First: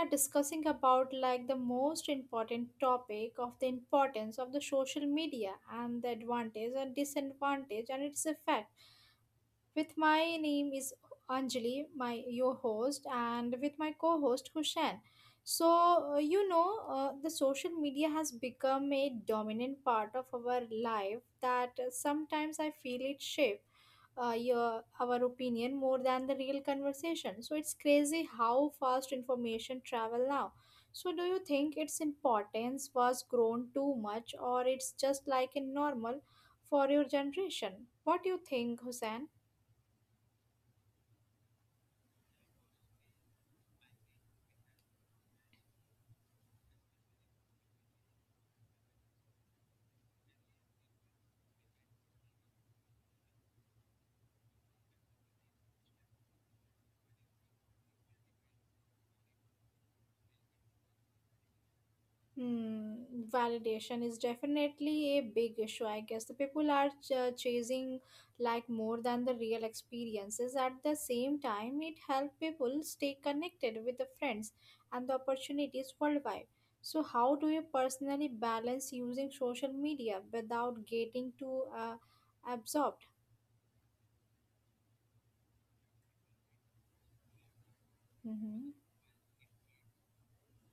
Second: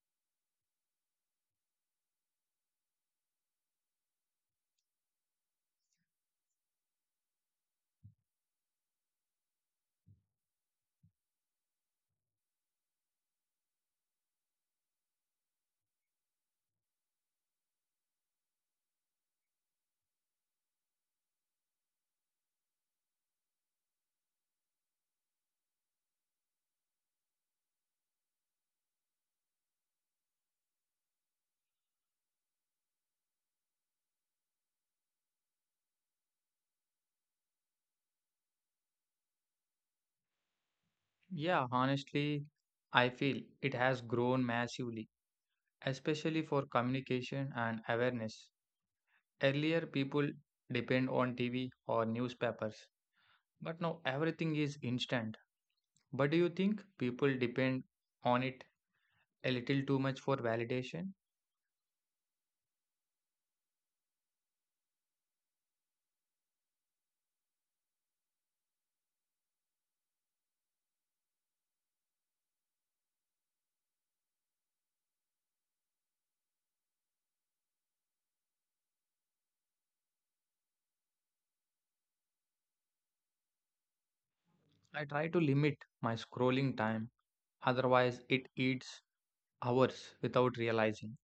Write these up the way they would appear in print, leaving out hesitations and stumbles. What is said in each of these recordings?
are discussing about like the most important topic of the importance of the social media and the advantage and disadvantage and its effect. With my name is Anjali, my your host, and with my co-host Hushan. So the social media has become a dominant part of our life that sometimes I feel it shape your our opinion more than the real conversation. So it's crazy how fast information travel now. So do you think its importance was grown too much, or it's just like a normal for your generation? What do you think, Hussein? Yeah, honestly, I feel it has grown massively, especially for communication and awareness. Earlier, people depend on TV or newspapers, but now everything is instant. But do you think people depend on it a little too much for validation? Hmm, validation is definitely a big issue. I guess the people are chasing like more than the real experiences. At the same time, it helps people stay connected with the friends and the opportunities worldwide. So, how do you personally balance using social media without getting too absorbed? I try to limit my scrolling time. Otherwise, it eats Mhm. hours without realizing,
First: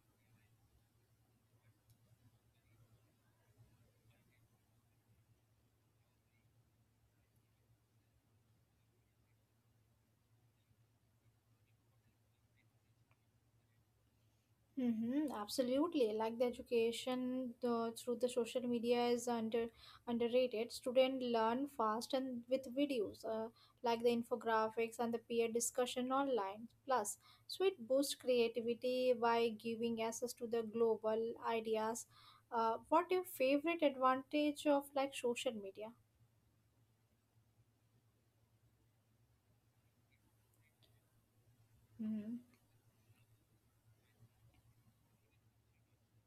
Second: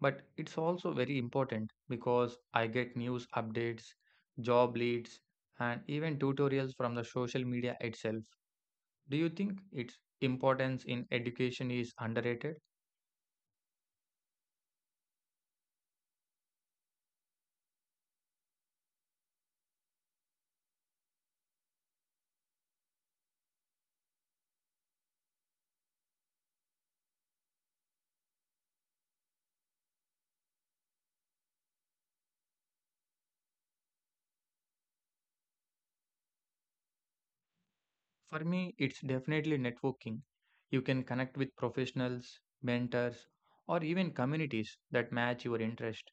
but it's also very important because I get news updates, job leads, and even tutorials from the social media itself. Do you think its importance in education is underrated? Mm-hmm, absolutely. Like the education the, through the social media is under underrated. Students learn fast and with videos, like the infographics and the peer discussion online. Plus, so it boosts creativity by giving access to the global ideas. What your favorite advantage of like social media? For me, it's definitely networking. You can connect with Mm-hmm. professionals, mentors, or even communities that match your interest.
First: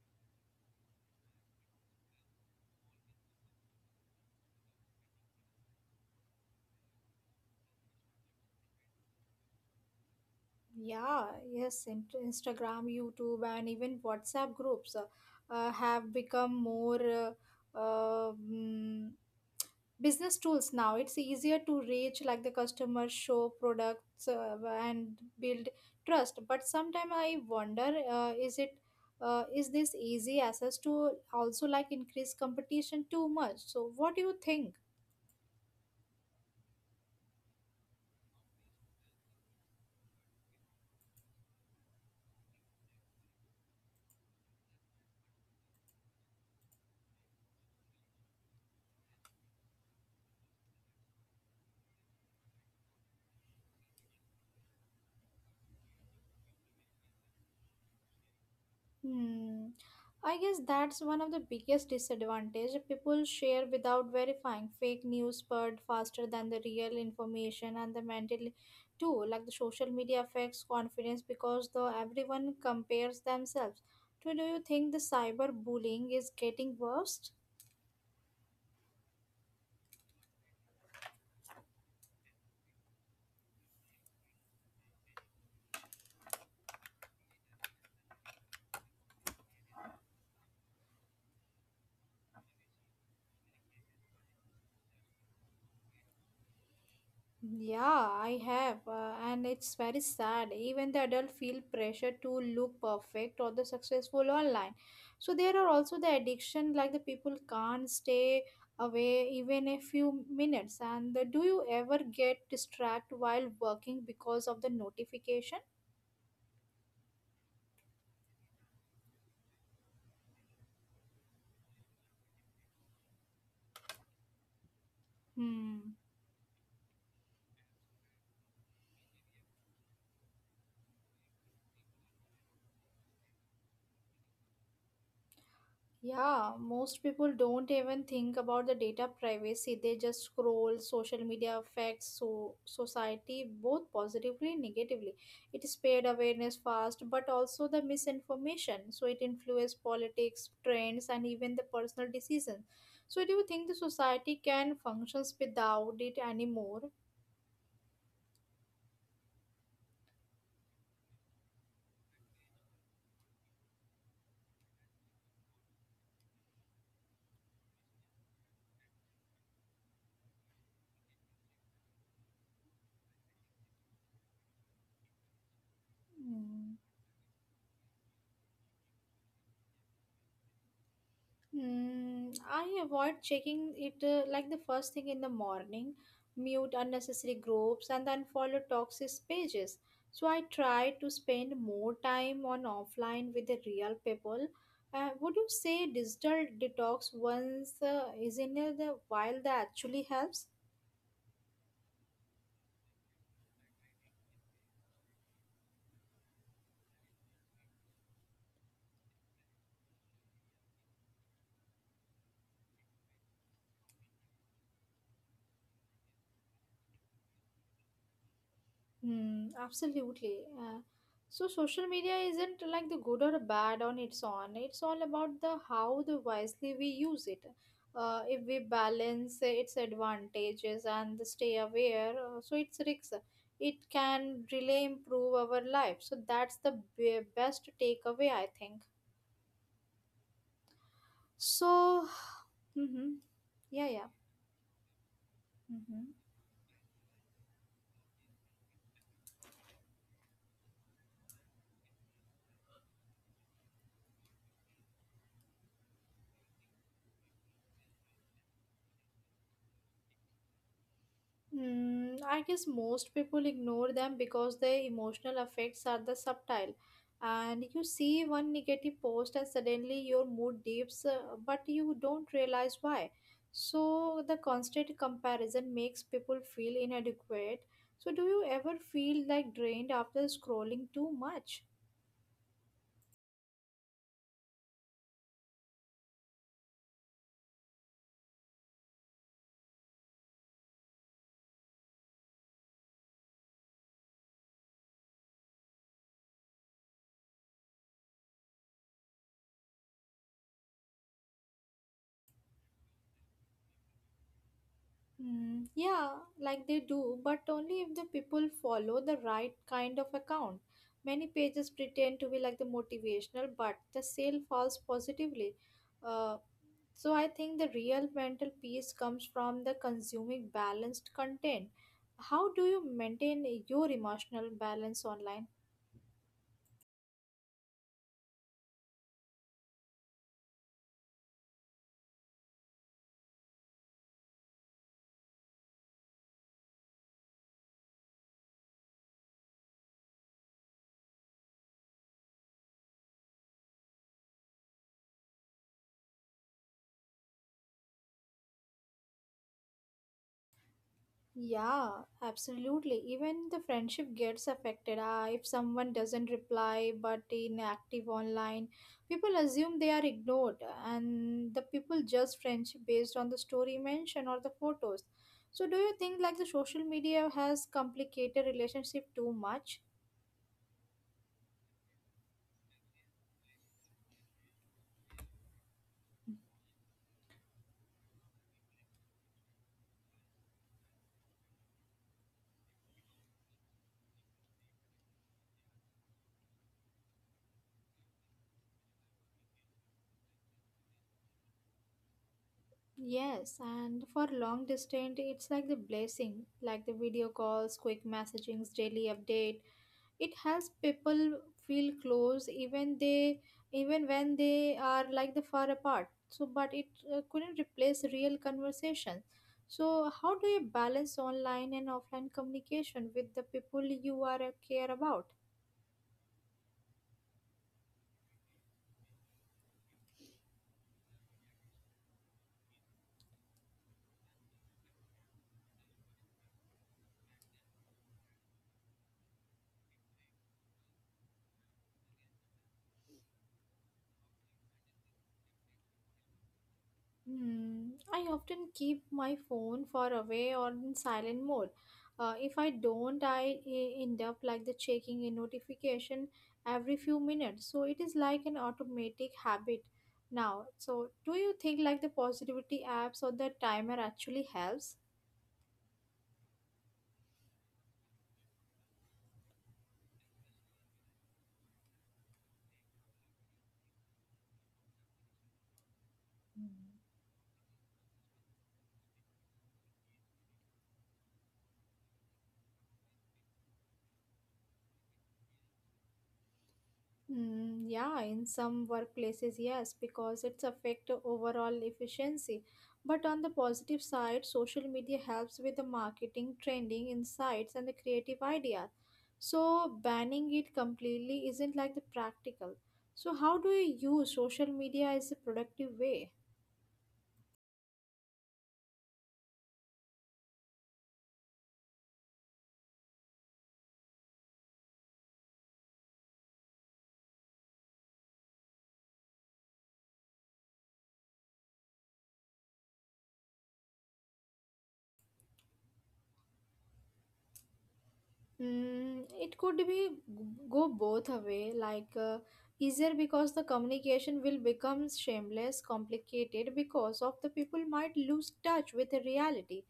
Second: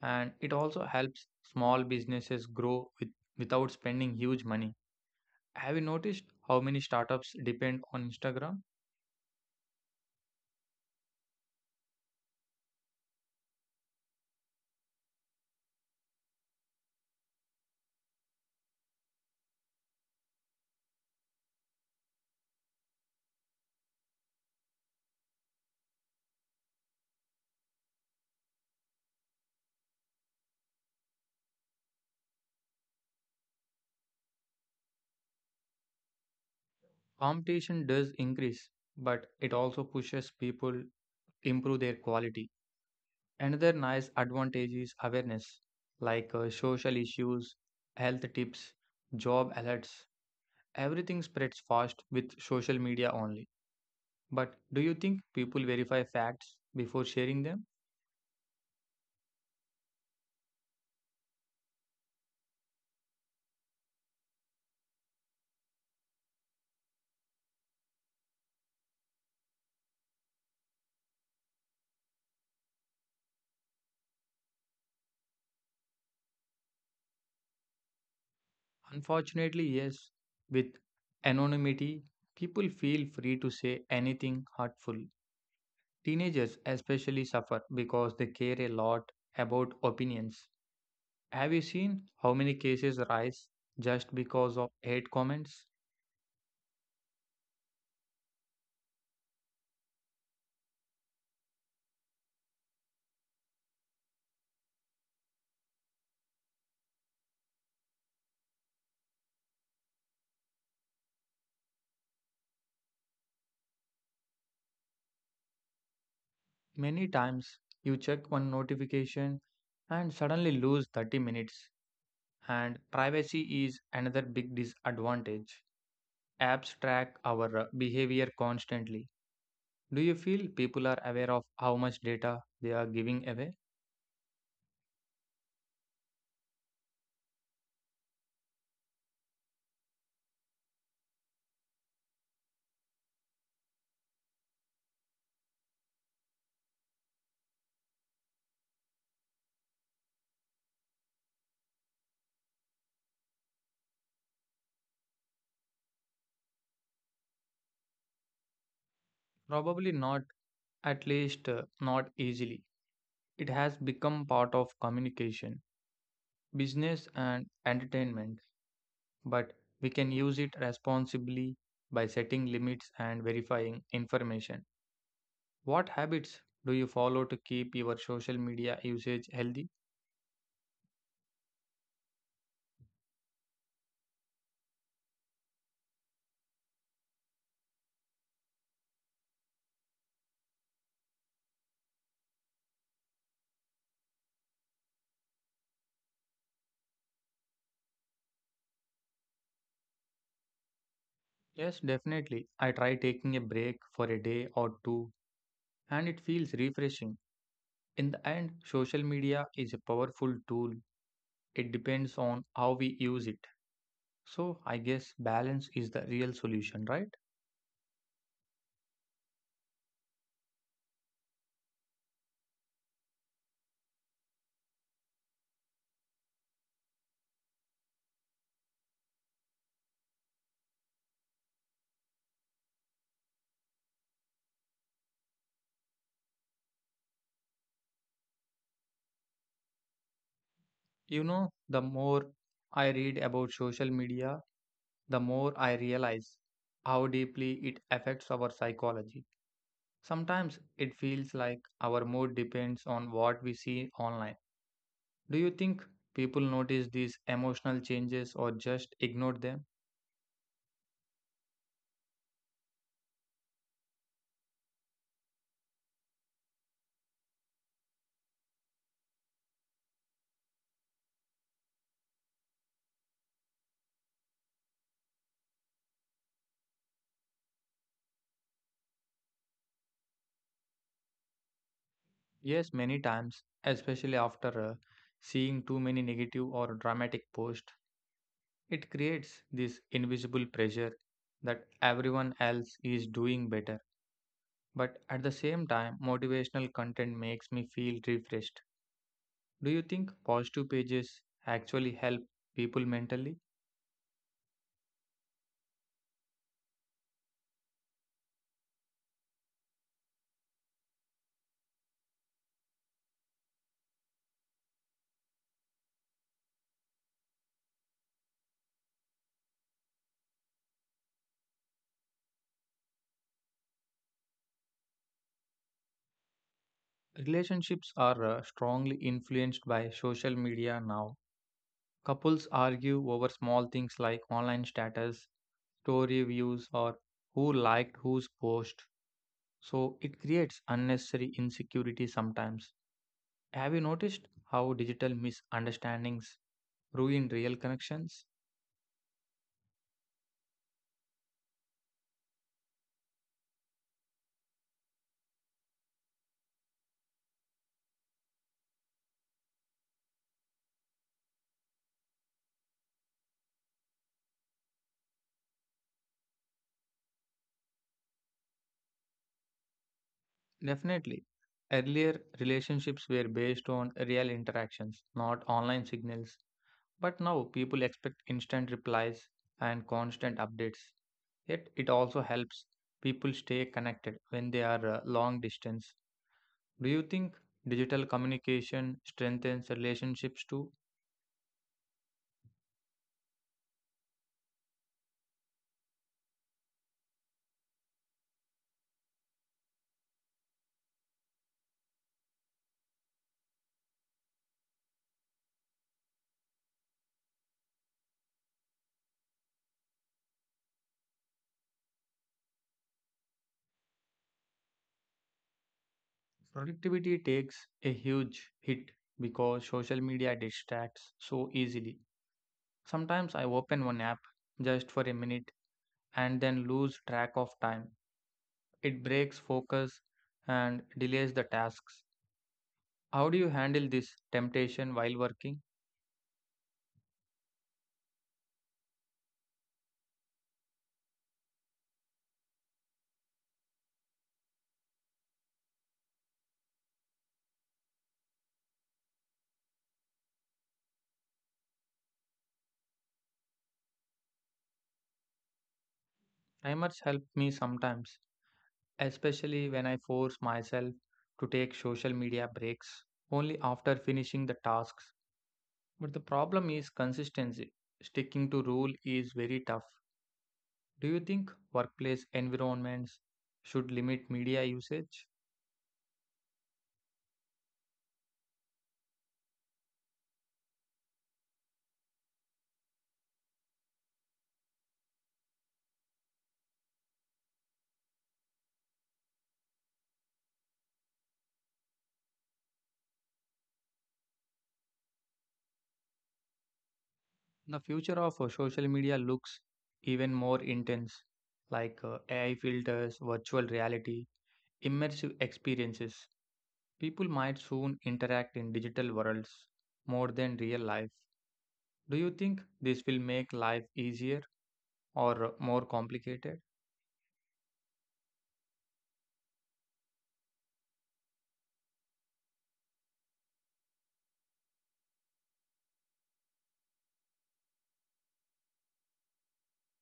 And it also helps small businesses grow without spending huge money. Have you noticed how many startups depend on Instagram? Yeah, yes, in- Instagram, YouTube, and even WhatsApp groups have become more uh, mm, business tools now. It's easier to reach like the customer, show products, and build trust. But sometimes I wonder, is this easy access to also like increase competition too much? So, what do you think? Competition does increase, but it also pushes people to improve their quality. Another nice advantage is awareness, like social issues, health tips, job alerts. Everything spreads fast with social media only. But do you think people verify facts before sharing them? Hmm. I guess that's one of the biggest disadvantage. People share without verifying. Fake news spread faster than the real information and the mental too. Like the social media affects confidence because though everyone compares themselves. So do you think the cyber bullying is getting worse? Unfortunately, yes. With anonymity, people feel free to say anything hurtful. Teenagers especially suffer because they care a lot about opinions. Have you seen how many cases rise just because of hate comments? Yeah, I have, and it's very sad. Even the adult feel pressure to look perfect or the successful online. So there are also the addiction, like the people can't stay away even a few minutes. And do you ever get distracted while working because of the notification? Many times you check one notification and suddenly lose 30 minutes. And privacy is another big disadvantage. Hmm. Apps track our behavior constantly. Do you feel people are aware of how much data they are giving away? Yeah, most people don't even think about the data privacy. They just scroll. Social media affects so society both positively and negatively. It spread awareness fast, but also the misinformation. So it influences politics, trends, and even the personal decisions. So do you think the society can functions without it anymore? Probably not, at least not easily. It has become part of communication, business, and entertainment, but we can use it responsibly by setting limits and verifying information. What habits Mm. do you follow to keep your social media usage healthy? Mm, I avoid checking it like the first thing in the morning, mute unnecessary groups, and then follow toxic pages. So I try to spend more time on offline with the real people. Would you say digital detox once is in it, the while that actually helps? Yes, definitely. I try taking a break for a day or two, and it feels refreshing. In the end, social media is a powerful tool. It depends on how we use it. So, I guess balance is the real solution, right? Hmm, absolutely. So social media isn't like the good or bad on its own. It's all about the how the wisely we use it. If we balance its advantages and stay aware, so it's risks. It can really improve our life. So that's the best takeaway, I think. You know, So, the more mm-hmm. I read about Yeah, yeah. social media, the more I Mm-hmm. realize how deeply it affects our psychology. Sometimes it feels like our mood depends on what we see online. Do you think people notice these emotional changes or just ignore them? Mm, I guess most people ignore them because their emotional effects are the subtle. And you see one negative post, and suddenly your mood dips, but you don't realize why. So, the constant comparison makes people feel inadequate. So, do you ever feel like drained after scrolling too much? Yes, many times, especially after seeing too many negative or dramatic posts. It creates this invisible pressure that everyone else is doing better. But at the same time, motivational content makes me feel refreshed. Do you think positive pages actually help people mentally? Hmm. Yeah, like they do, but only if the people follow the right kind of account. Many pages pretend to be like the motivational, but the sale falls positively. Uh, so I think the real mental peace comes from the consuming balanced content. How do you maintain your emotional balance online? Relationships are strongly influenced by social media now. Couples argue over small things like online status, story views, or who liked whose post. So it creates unnecessary insecurity sometimes. Have you noticed how digital misunderstandings ruin real connections? Yeah, absolutely. Even the friendship gets affected. If someone doesn't reply but inactive online, people assume they are ignored, and the people judge friendship based on the story mentioned or the photos. So, do you think like the social media has complicated relationship too much? Definitely. Earlier, relationships were based on real interactions, not online signals. But now, people expect instant replies and constant updates. Yet, it also helps people stay connected when they are long distance. Do you think digital communication strengthens relationships too? Yes, and for long distance, it's like the blessing, like the video calls, quick messagings, daily update. It helps people feel close even when they are like the far apart, so but it couldn't replace real conversation. So how do you balance online and offline communication with the people you are care about? Productivity takes a huge hit because social media distracts so easily. Sometimes I open one app just for a minute and then lose track of time. It breaks focus and delays the tasks. How do you handle this temptation while working? Hmm, I often keep my phone far away or in silent mode. If I don't, I end up like the checking a notification every few minutes. So it is like an automatic habit now. So do you think like the positivity apps or the timer actually helps? Timers help me sometimes, especially when I force myself to take social media breaks only after finishing the tasks. But the problem is consistency. Sticking to rule is very tough. Do you think workplace environments should limit media usage? Mm, yeah, in some workplaces, yes, because it's affect overall efficiency. But on the positive side, social media helps with the marketing, trending, insights, and the creative ideas. So banning it completely isn't like the practical. So how do you use social media as a productive way? The future of social media looks even more intense, like AI filters, virtual reality, immersive experiences. People might soon interact in digital worlds more than real life. Do you think this will make life easier or more complicated? Mm, it could be go both a way, like easier because the communication will become shameless, complicated because of the people might lose touch with the reality.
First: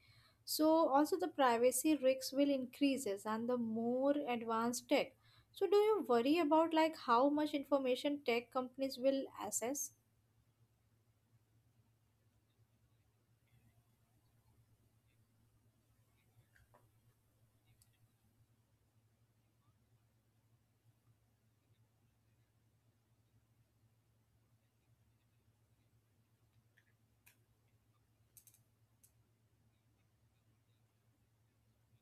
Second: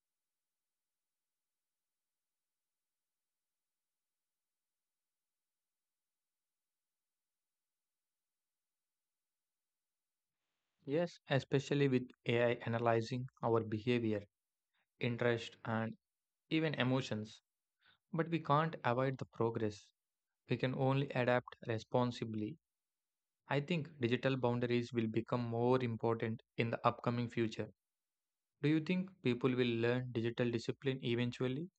So also the privacy risks will increases and the more advanced tech. So do you worry about like how much information tech companies will access? Yes, especially with AI analyzing our behavior, interest, and even emotions. But we can't avoid the progress. We can only adapt responsibly. I think digital boundaries will become more important in the upcoming future. Do you think people will learn digital discipline eventually?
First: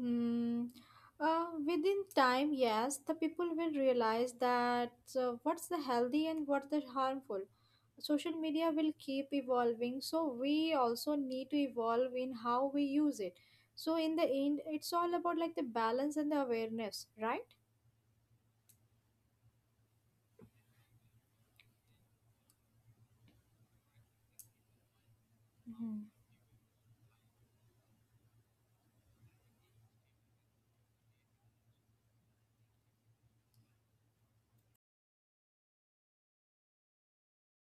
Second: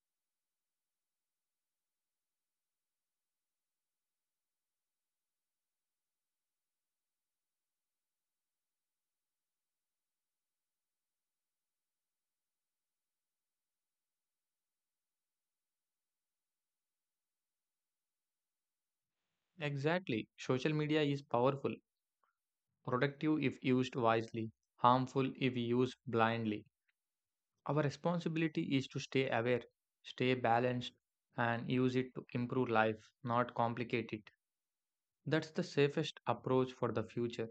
Mm, Within time, yes, the people will realize that what's the healthy and what's the harmful. Social media will keep evolving, so we also need to evolve in how we use it. So in the end it's all about like the balance and the awareness, right? Exactly. Social media is powerful, productive if used wisely, harmful if Hmm. used blindly. Our responsibility is to stay aware, stay balanced, and use it to improve life, not complicate it. That's the safest approach for the future.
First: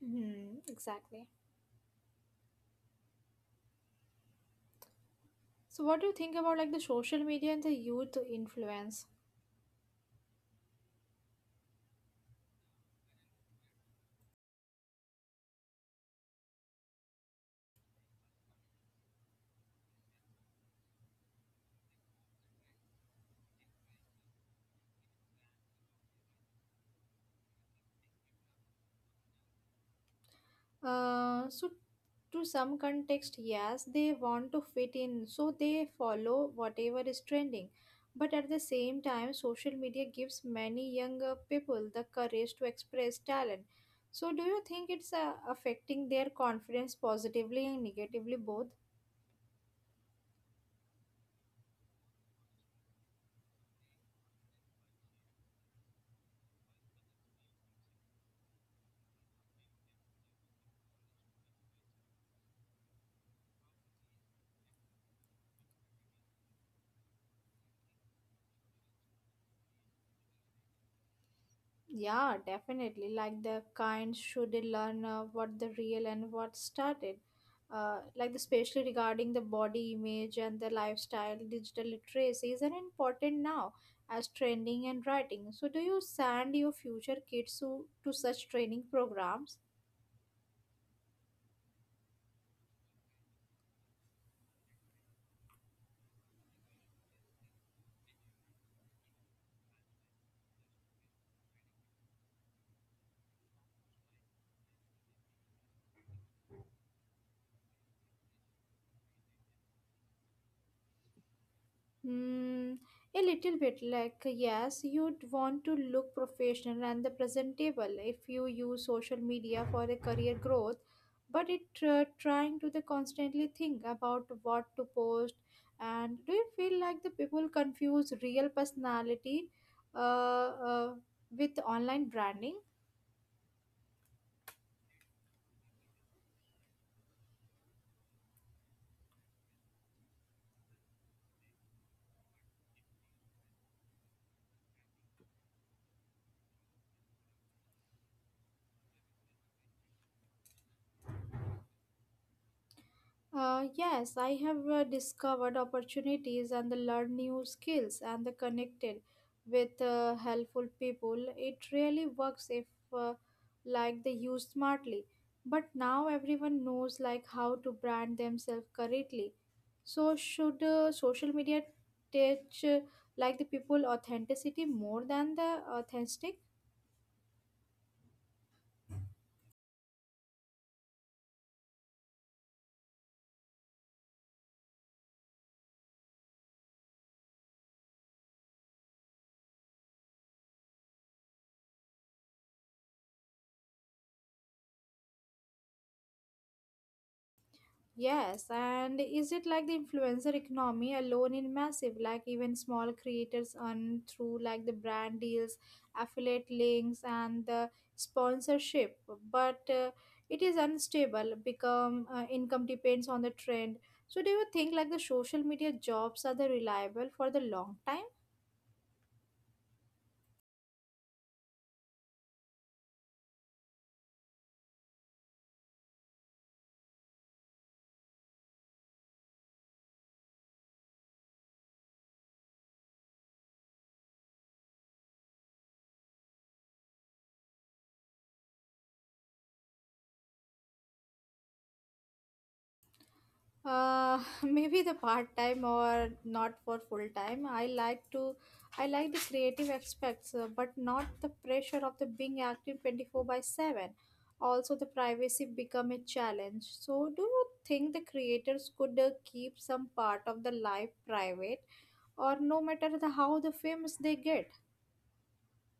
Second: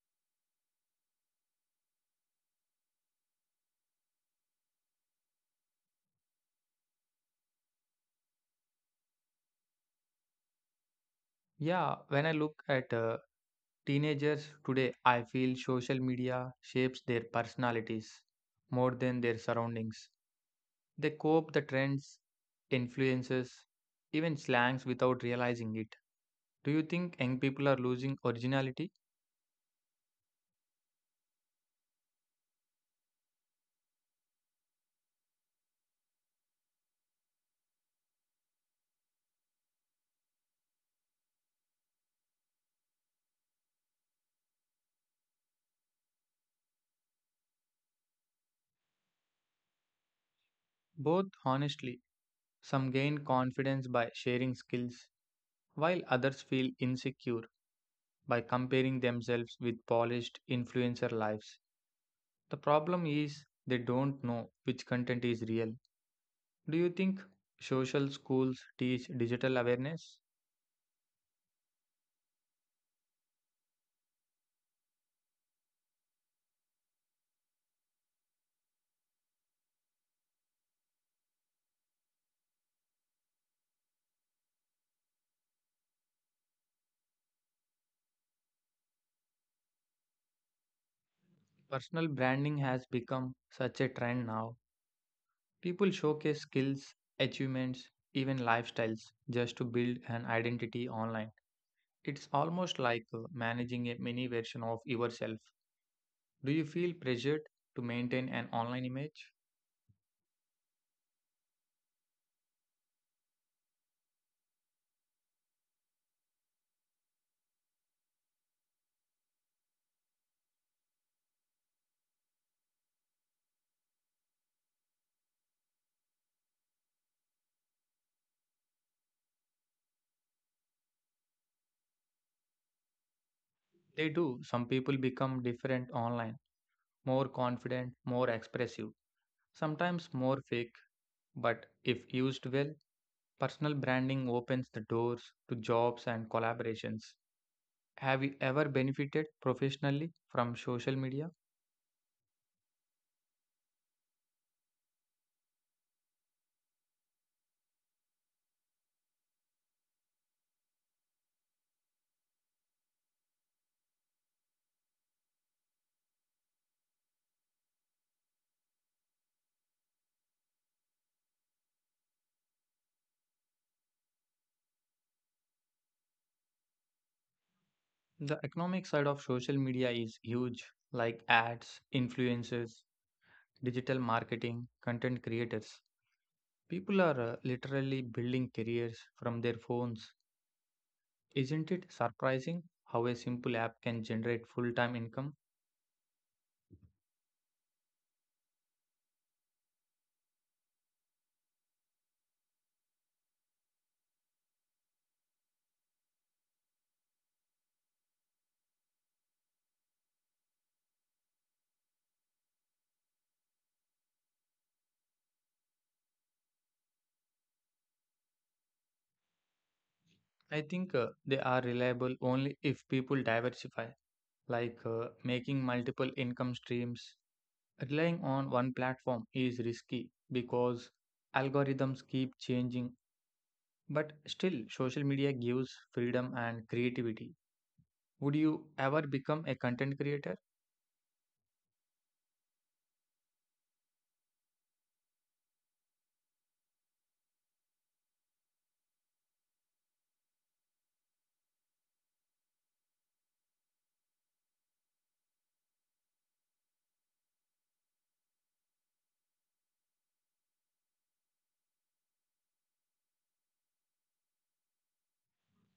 Hmm, exactly. So what do you think about like the social media and the youth influence? Yeah, when I look at teenagers today, I feel social media shapes their personalities more than their surroundings. They cope the trends, influences, even slangs without realizing it. Do you think young people are losing originality? So to some context, yes, they want to fit in, so they follow whatever is trending. But at the same time social media gives many younger people the courage to express talent. So do you think it's affecting their confidence positively and negatively both? Both, honestly. Some gain confidence by sharing skills, while others feel insecure by comparing themselves with polished influencer lives. The problem is they don't know which content is real. Do you think social schools teach digital awareness? Yeah, definitely. Like the kind should learn what the real and what started. Like especially regarding the body image and the lifestyle, digital literacy is an important now as training and writing. So, do you send your future kids to such training programs? Personal branding has become such a trend now. People showcase skills, achievements, even lifestyles just to build an identity online. It's almost like managing a mini version of yourself. Do you feel pressured to maintain an online image? Hmm, a little bit like yes, you'd want to look professional and the presentable if you use social media for a career growth, but it trying to the constantly think about what to post. And do you feel like the people confuse real personality uh, uh, with online branding? They do. Some people become different online, more confident, more expressive, sometimes more fake, but if used well, personal branding opens the doors to jobs and collaborations. Have you ever benefited professionally from social media? Yes, I have discovered opportunities and learned new skills and connected with helpful people. It really works if uh, like they use smartly. But now everyone knows like how to brand themselves correctly. So should social media teach like the people authenticity more than the authentic? The economic side of social media is huge, like ads, influencers, digital marketing, content creators. People are literally building careers from their phones. Isn't it surprising how a simple app can generate full time income? Yes, and is it like the influencer economy alone in massive? Like even small creators earn through like the brand deals, affiliate links, and the sponsorship. But it is unstable. Become income depends on the trend. So do you think like the social media jobs are the reliable for the long time? I think they are reliable only if people diversify, like making multiple income streams. Relying on one platform is risky because algorithms keep changing, but still, social media gives freedom and creativity. Would you ever become a content creator? Maybe the part time or not for full time. I like the creative aspects, but not the pressure of the being active 24/7. Also, the privacy become a challenge. So, do you think the creators could keep some part of the life private, or no matter the how the famous they get?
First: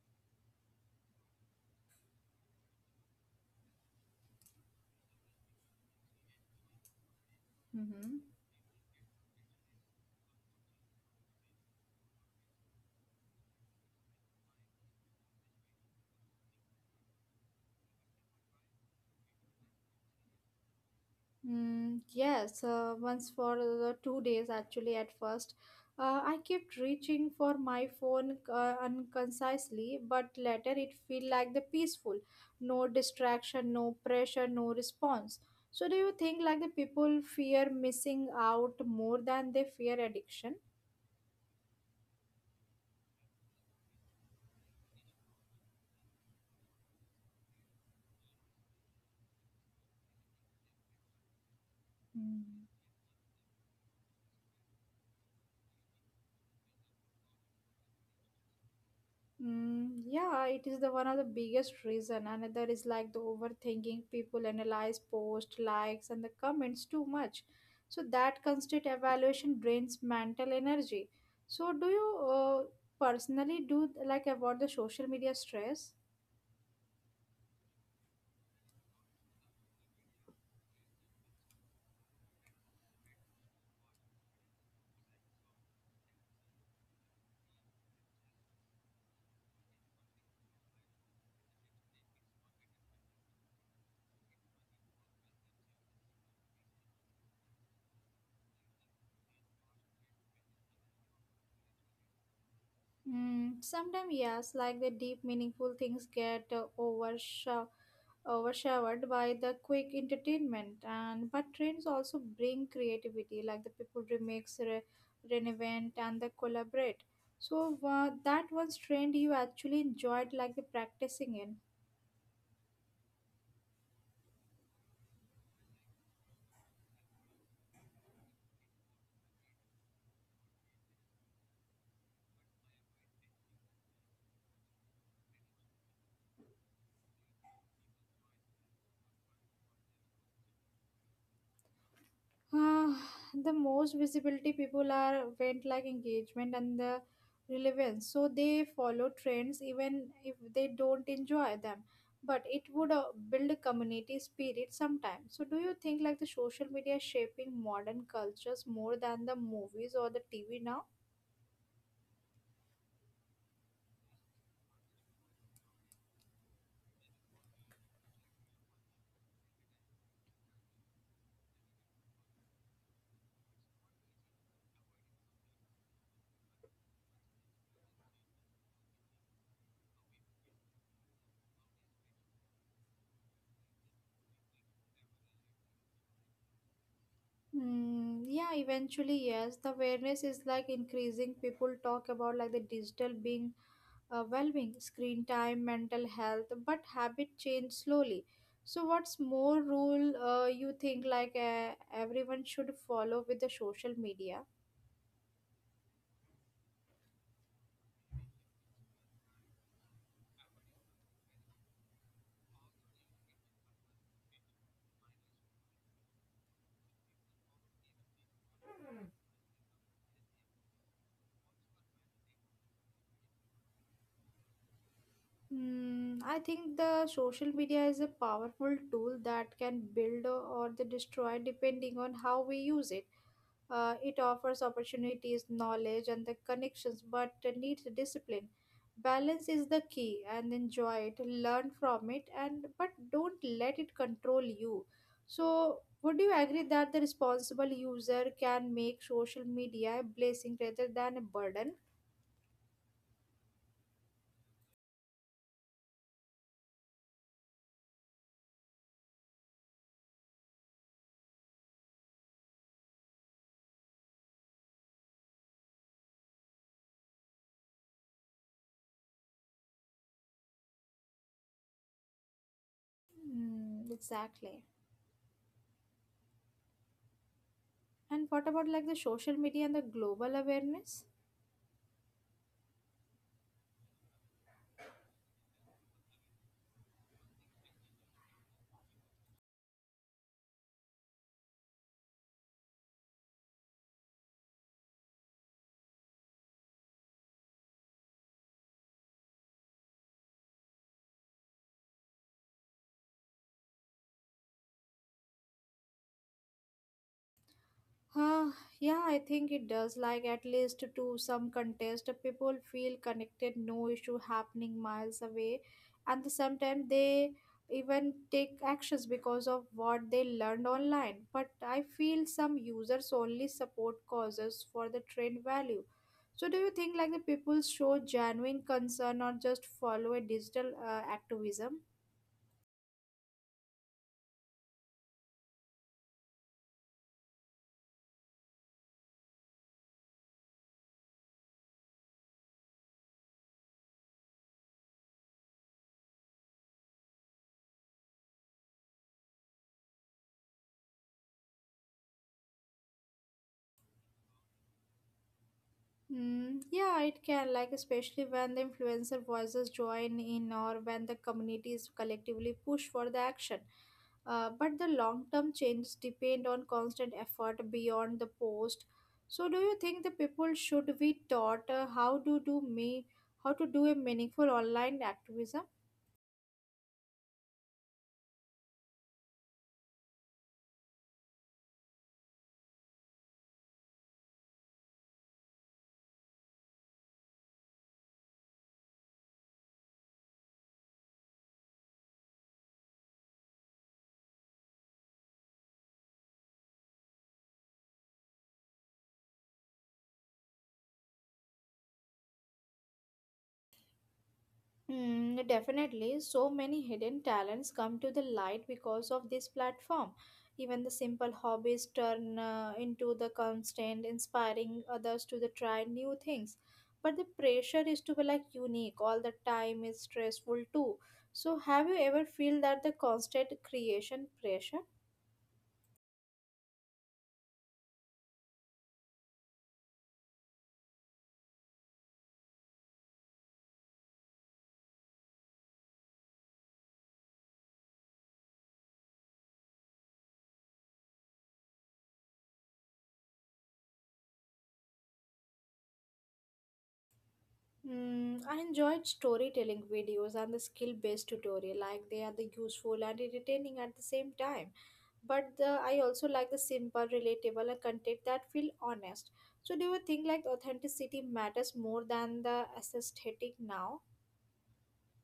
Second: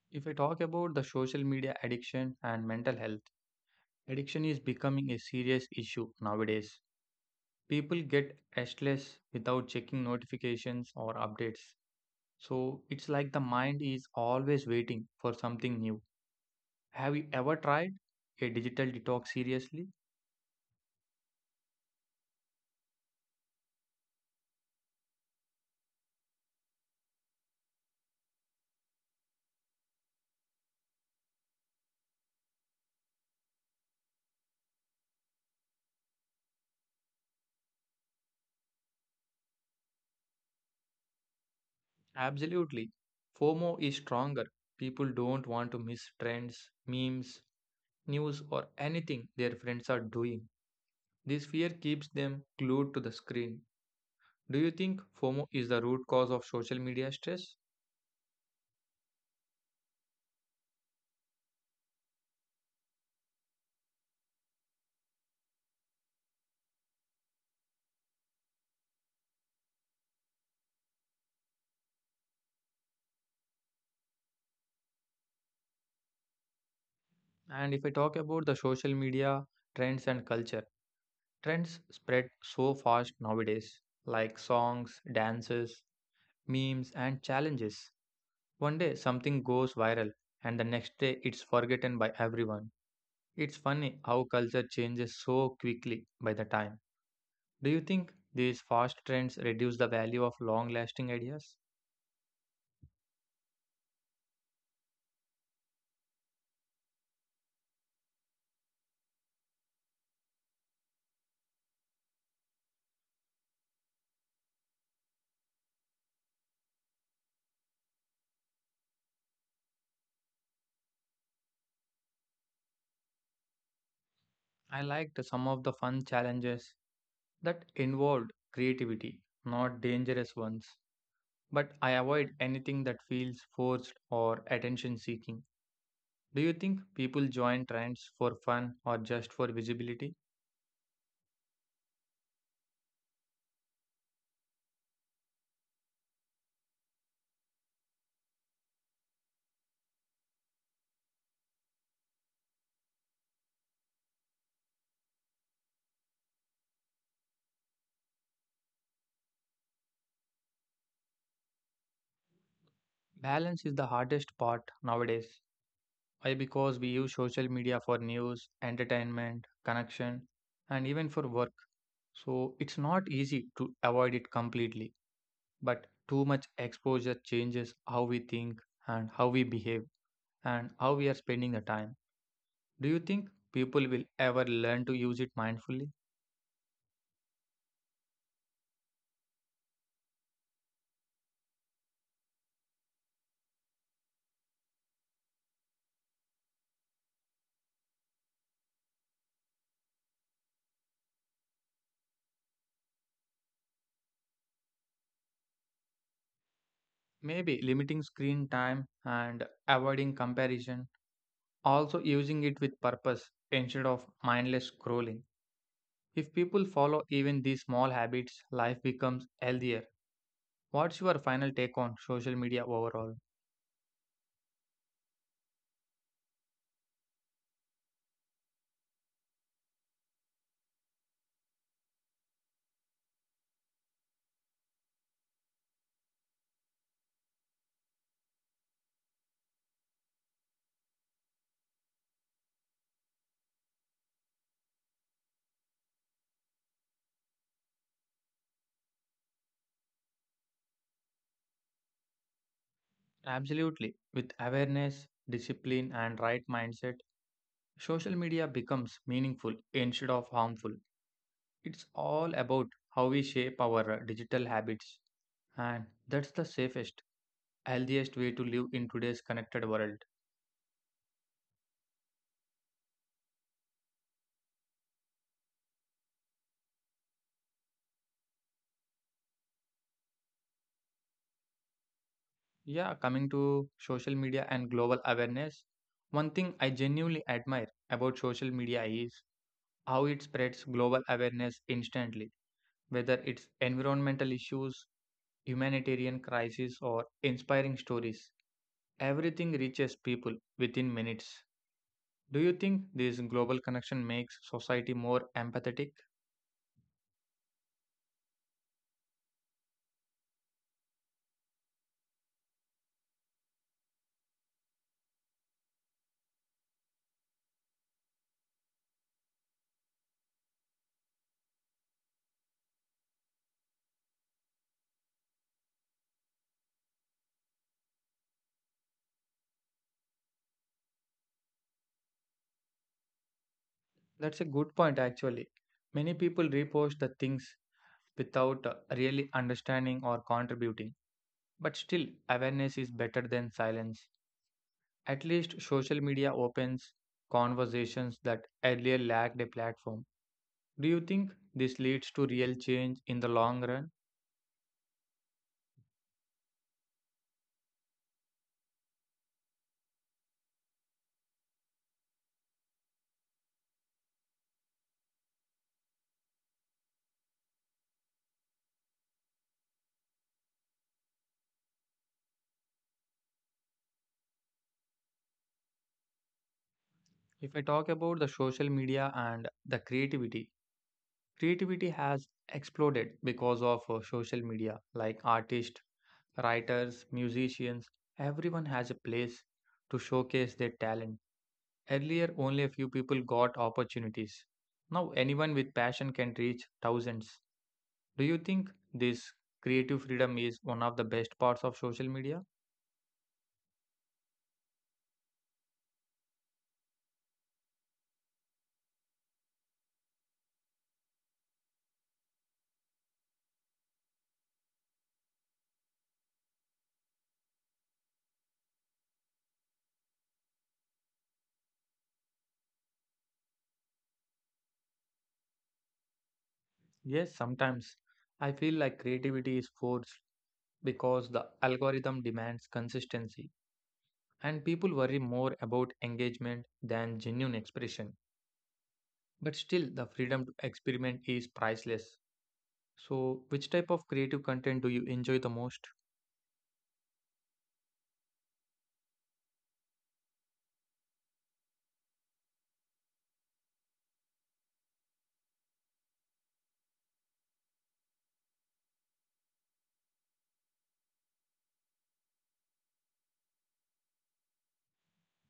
If I talk about the social media addiction and mental health, addiction is becoming a serious issue nowadays. People Mm-hmm. get restless without checking notifications or updates. So it's like the mind is always waiting for something new. Have you ever tried a digital detox seriously? Mm, yes, once for the 2 days actually at first. I kept reaching for my phone unconcisely, but later it feel like the peaceful. No distraction, no pressure, no response. So do you think like the people fear missing out more than they fear addiction? Absolutely. FOMO is stronger. People don't want to miss trends, memes, news, or anything their friends are doing. This fear keeps them Mm. glued to the screen. Do you think FOMO is the root cause of social media stress? Mm, yeah, it is the one of the biggest reason. Another is like the overthinking. People analyze post likes and the comments too much, so that constant evaluation drains mental energy. So, do you personally do like about the social media stress? And if I talk about the social media trends and culture, trends spread so fast nowadays, like songs, dances, memes, and challenges. One day something goes viral, and the next day it's forgotten by everyone. It's funny how culture changes so quickly by the time. Do you think these fast trends reduce the value of long lasting ideas? Mm, sometimes yes, like the deep meaningful things get overshadowed by the quick entertainment, and but trends also bring creativity like the people remix reinvent and the collaborate. So that was trend you actually enjoyed like the practicing in? I liked some of the fun challenges that involved creativity, not dangerous ones. But I avoid anything that feels forced or attention seeking. Do you think people join trends for fun or just for visibility? Uh, the most visibility people are went like engagement and the relevance, so they follow trends even if they don't enjoy them, but it would build a community spirit sometimes. So do you think like the social media is shaping modern cultures more than the movies or the tv now? Balance is the hardest part nowadays. Why? Because we use social media for news, entertainment, connection, and even for work. So it's not easy to avoid it completely. But too much exposure changes how we think and how we behave and how we are spending the time. Do you think people will ever learn to use it mindfully? Mm, yeah, eventually, yes. The awareness is like increasing. People talk about like the digital being well-being, screen time, mental health, but habit change slowly. So, what's more rule you think like everyone should follow with the social media? Maybe limiting screen time and avoiding comparison, also using it with purpose instead of mindless scrolling. If people follow even these small habits, life becomes healthier. What's your final take on social media overall? I think the social media is a powerful tool that can build or the destroy depending on how we use it. It offers opportunities, knowledge, and the connections, but needs discipline. Balance is the key, and enjoy it, learn from it, and but don't let it control you. So, would you agree that the responsible user can make social media a blessing rather than a burden? Absolutely. With awareness, discipline, and right mindset, social media becomes meaningful instead of harmful. It's all about how we shape our digital habits, and that's the safest, healthiest way to live in today's connected world. Mm, exactly. And what about like the social media and the global awareness? Yeah, coming to social media and global awareness, one thing I genuinely admire about social media is how it spreads global awareness instantly, whether it's environmental issues, humanitarian crises, or inspiring stories. Everything reaches people within minutes. Do you think this global connection makes society more empathetic? Uh, yeah, I think it does. Like, at least to some contest, people feel connected, no issue happening miles away. And sometimes they even take actions because of what they learned online. But I feel some users only support causes for the trend value. So, do you think like the people show genuine concern or just follow a digital activism? That's a good point, actually. Many people repost the things without really understanding or contributing. But still, awareness is better than silence. At least social media opens conversations that earlier lacked a platform. Do you think this leads to real change in the long run? Mm, yeah, it can, like, especially when the influencer voices join in or when the communities collectively push for the action. But the long term changes depend on constant effort beyond the post. So, do you think the people should be taught how to do a meaningful online activism? If I talk about the social media and the creativity, creativity has exploded because of social media, like artists, writers, musicians, everyone has a place to showcase their talent. Earlier, only a few people got opportunities. Now, anyone with passion can reach thousands. Do you think this creative freedom is one of the best parts of social media? Mm, definitely, so many hidden talents come to the light because of this platform. Even the simple hobbies turn into the constant, inspiring others to the try new things. But the pressure is to be like unique all the time is stressful too. So, have you ever feel that the constant creation pressure? Yes, sometimes. I feel like creativity is forced because the algorithm demands consistency, and people worry more about engagement than genuine expression. But still, the freedom to experiment is priceless. So, which type of creative content do you enjoy the most? Mm, I enjoyed storytelling videos and the skill-based tutorial, like they are the useful and entertaining at the same time. But the, I also like the simple relatable and content that feel honest. So do you think like authenticity matters more than the aesthetic now?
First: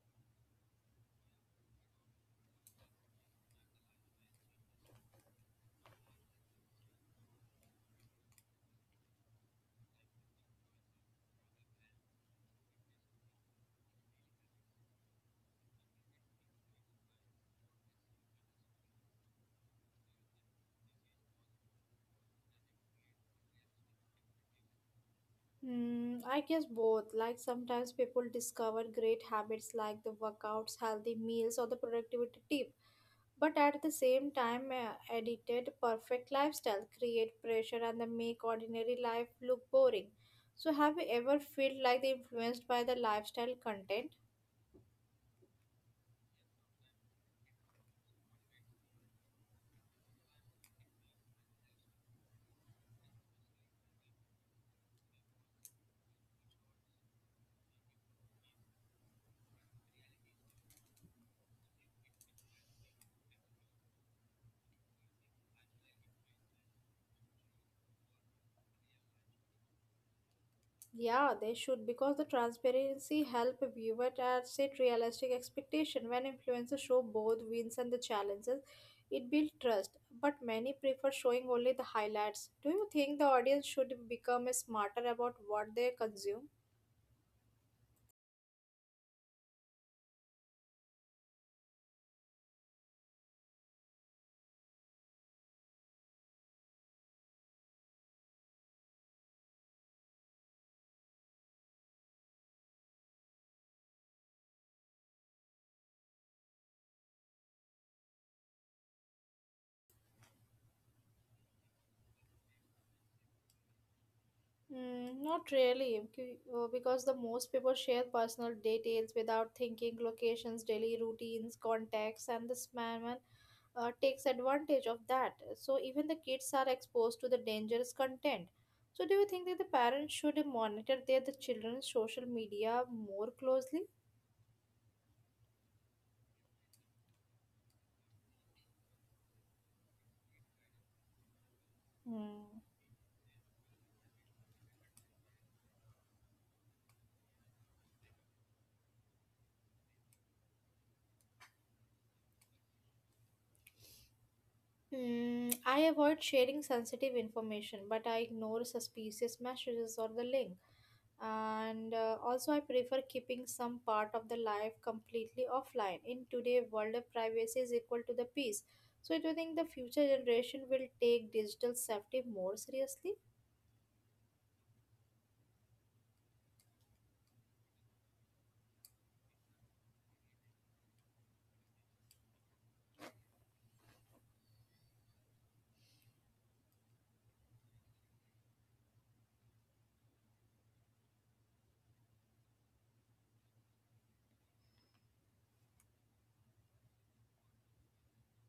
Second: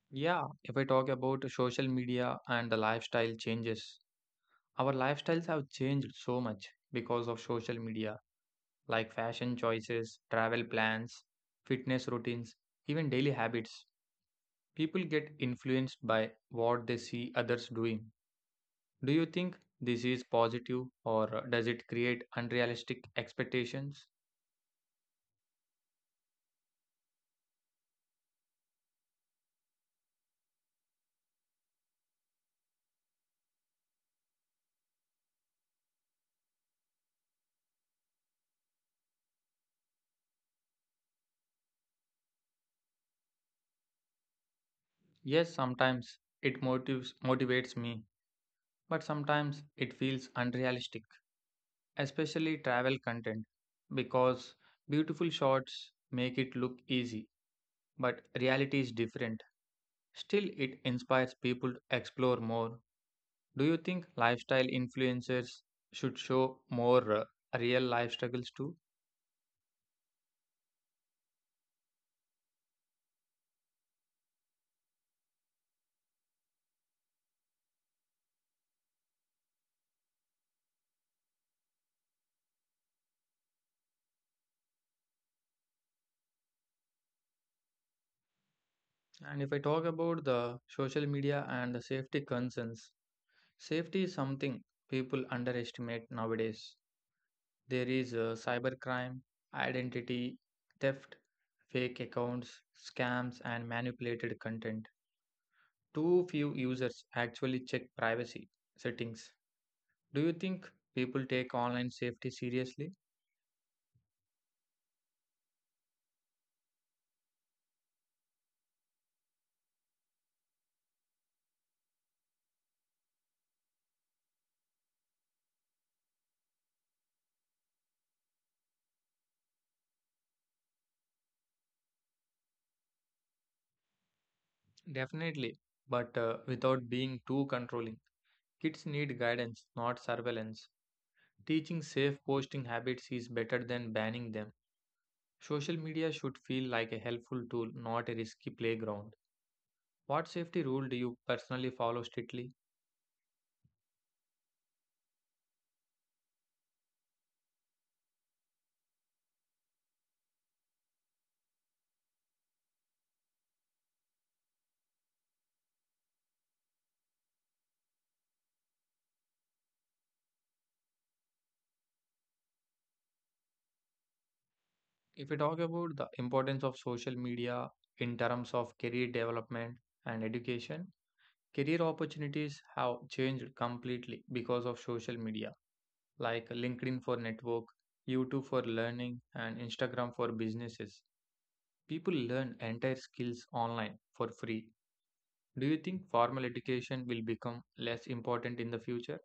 Yeah, if I talk about social media and the lifestyle changes, our lifestyles have changed so much because of social media, like fashion choices, travel plans, fitness routines, even daily habits. People get influenced by what they see others doing. Do you think this is positive or does it create unrealistic expectations? I guess both. Like sometimes people discover great habits like the workouts, healthy meals, or the productivity tip. But at the same time, edited perfect lifestyle create pressure and then make ordinary life look boring. So have you ever felt like they influenced by the lifestyle content? Yes, sometimes it motives, motivates me, but sometimes it feels unrealistic, especially travel content, because beautiful shots make it look easy, but reality is different. Still, it inspires people to explore more. Do you think lifestyle influencers should show more real life struggles too? Yeah, they should because the transparency help a viewer to set realistic expectation. When influencers show both wins and the challenges, it builds trust. But many prefer showing only the highlights. Do you think the audience should become smarter about what they consume? And if I talk about the social media and the safety concerns, safety is something people underestimate nowadays. There is cybercrime, identity theft, fake accounts, scams, and manipulated content. Too few users actually check privacy settings. Do you think people take online safety seriously? Mm, not really, because the most people share personal details without thinking, locations, daily routines, contacts, and this man takes advantage of that. So even the kids are exposed to the dangerous content. So do you think that the parents should monitor the children's social media more closely? Definitely, but without being too controlling. Kids need guidance, not surveillance. Teaching safe posting Hmm. habits is better than banning them. Social media should feel like a helpful tool, not a risky playground. What safety rule do you personally follow strictly? Hmm, I avoid sharing sensitive information, but I ignore suspicious messages or the link. And also, I prefer keeping some part of the life completely offline. In today's world, of privacy is equal to the peace. So, do you think the future generation will take digital safety more seriously? If we talk about the importance of social media in terms of career development and education, career opportunities have changed completely because of social media, like LinkedIn for network, YouTube for learning, and Instagram for businesses. People learn entire skills online for free. Do you think formal education will become less important in the future?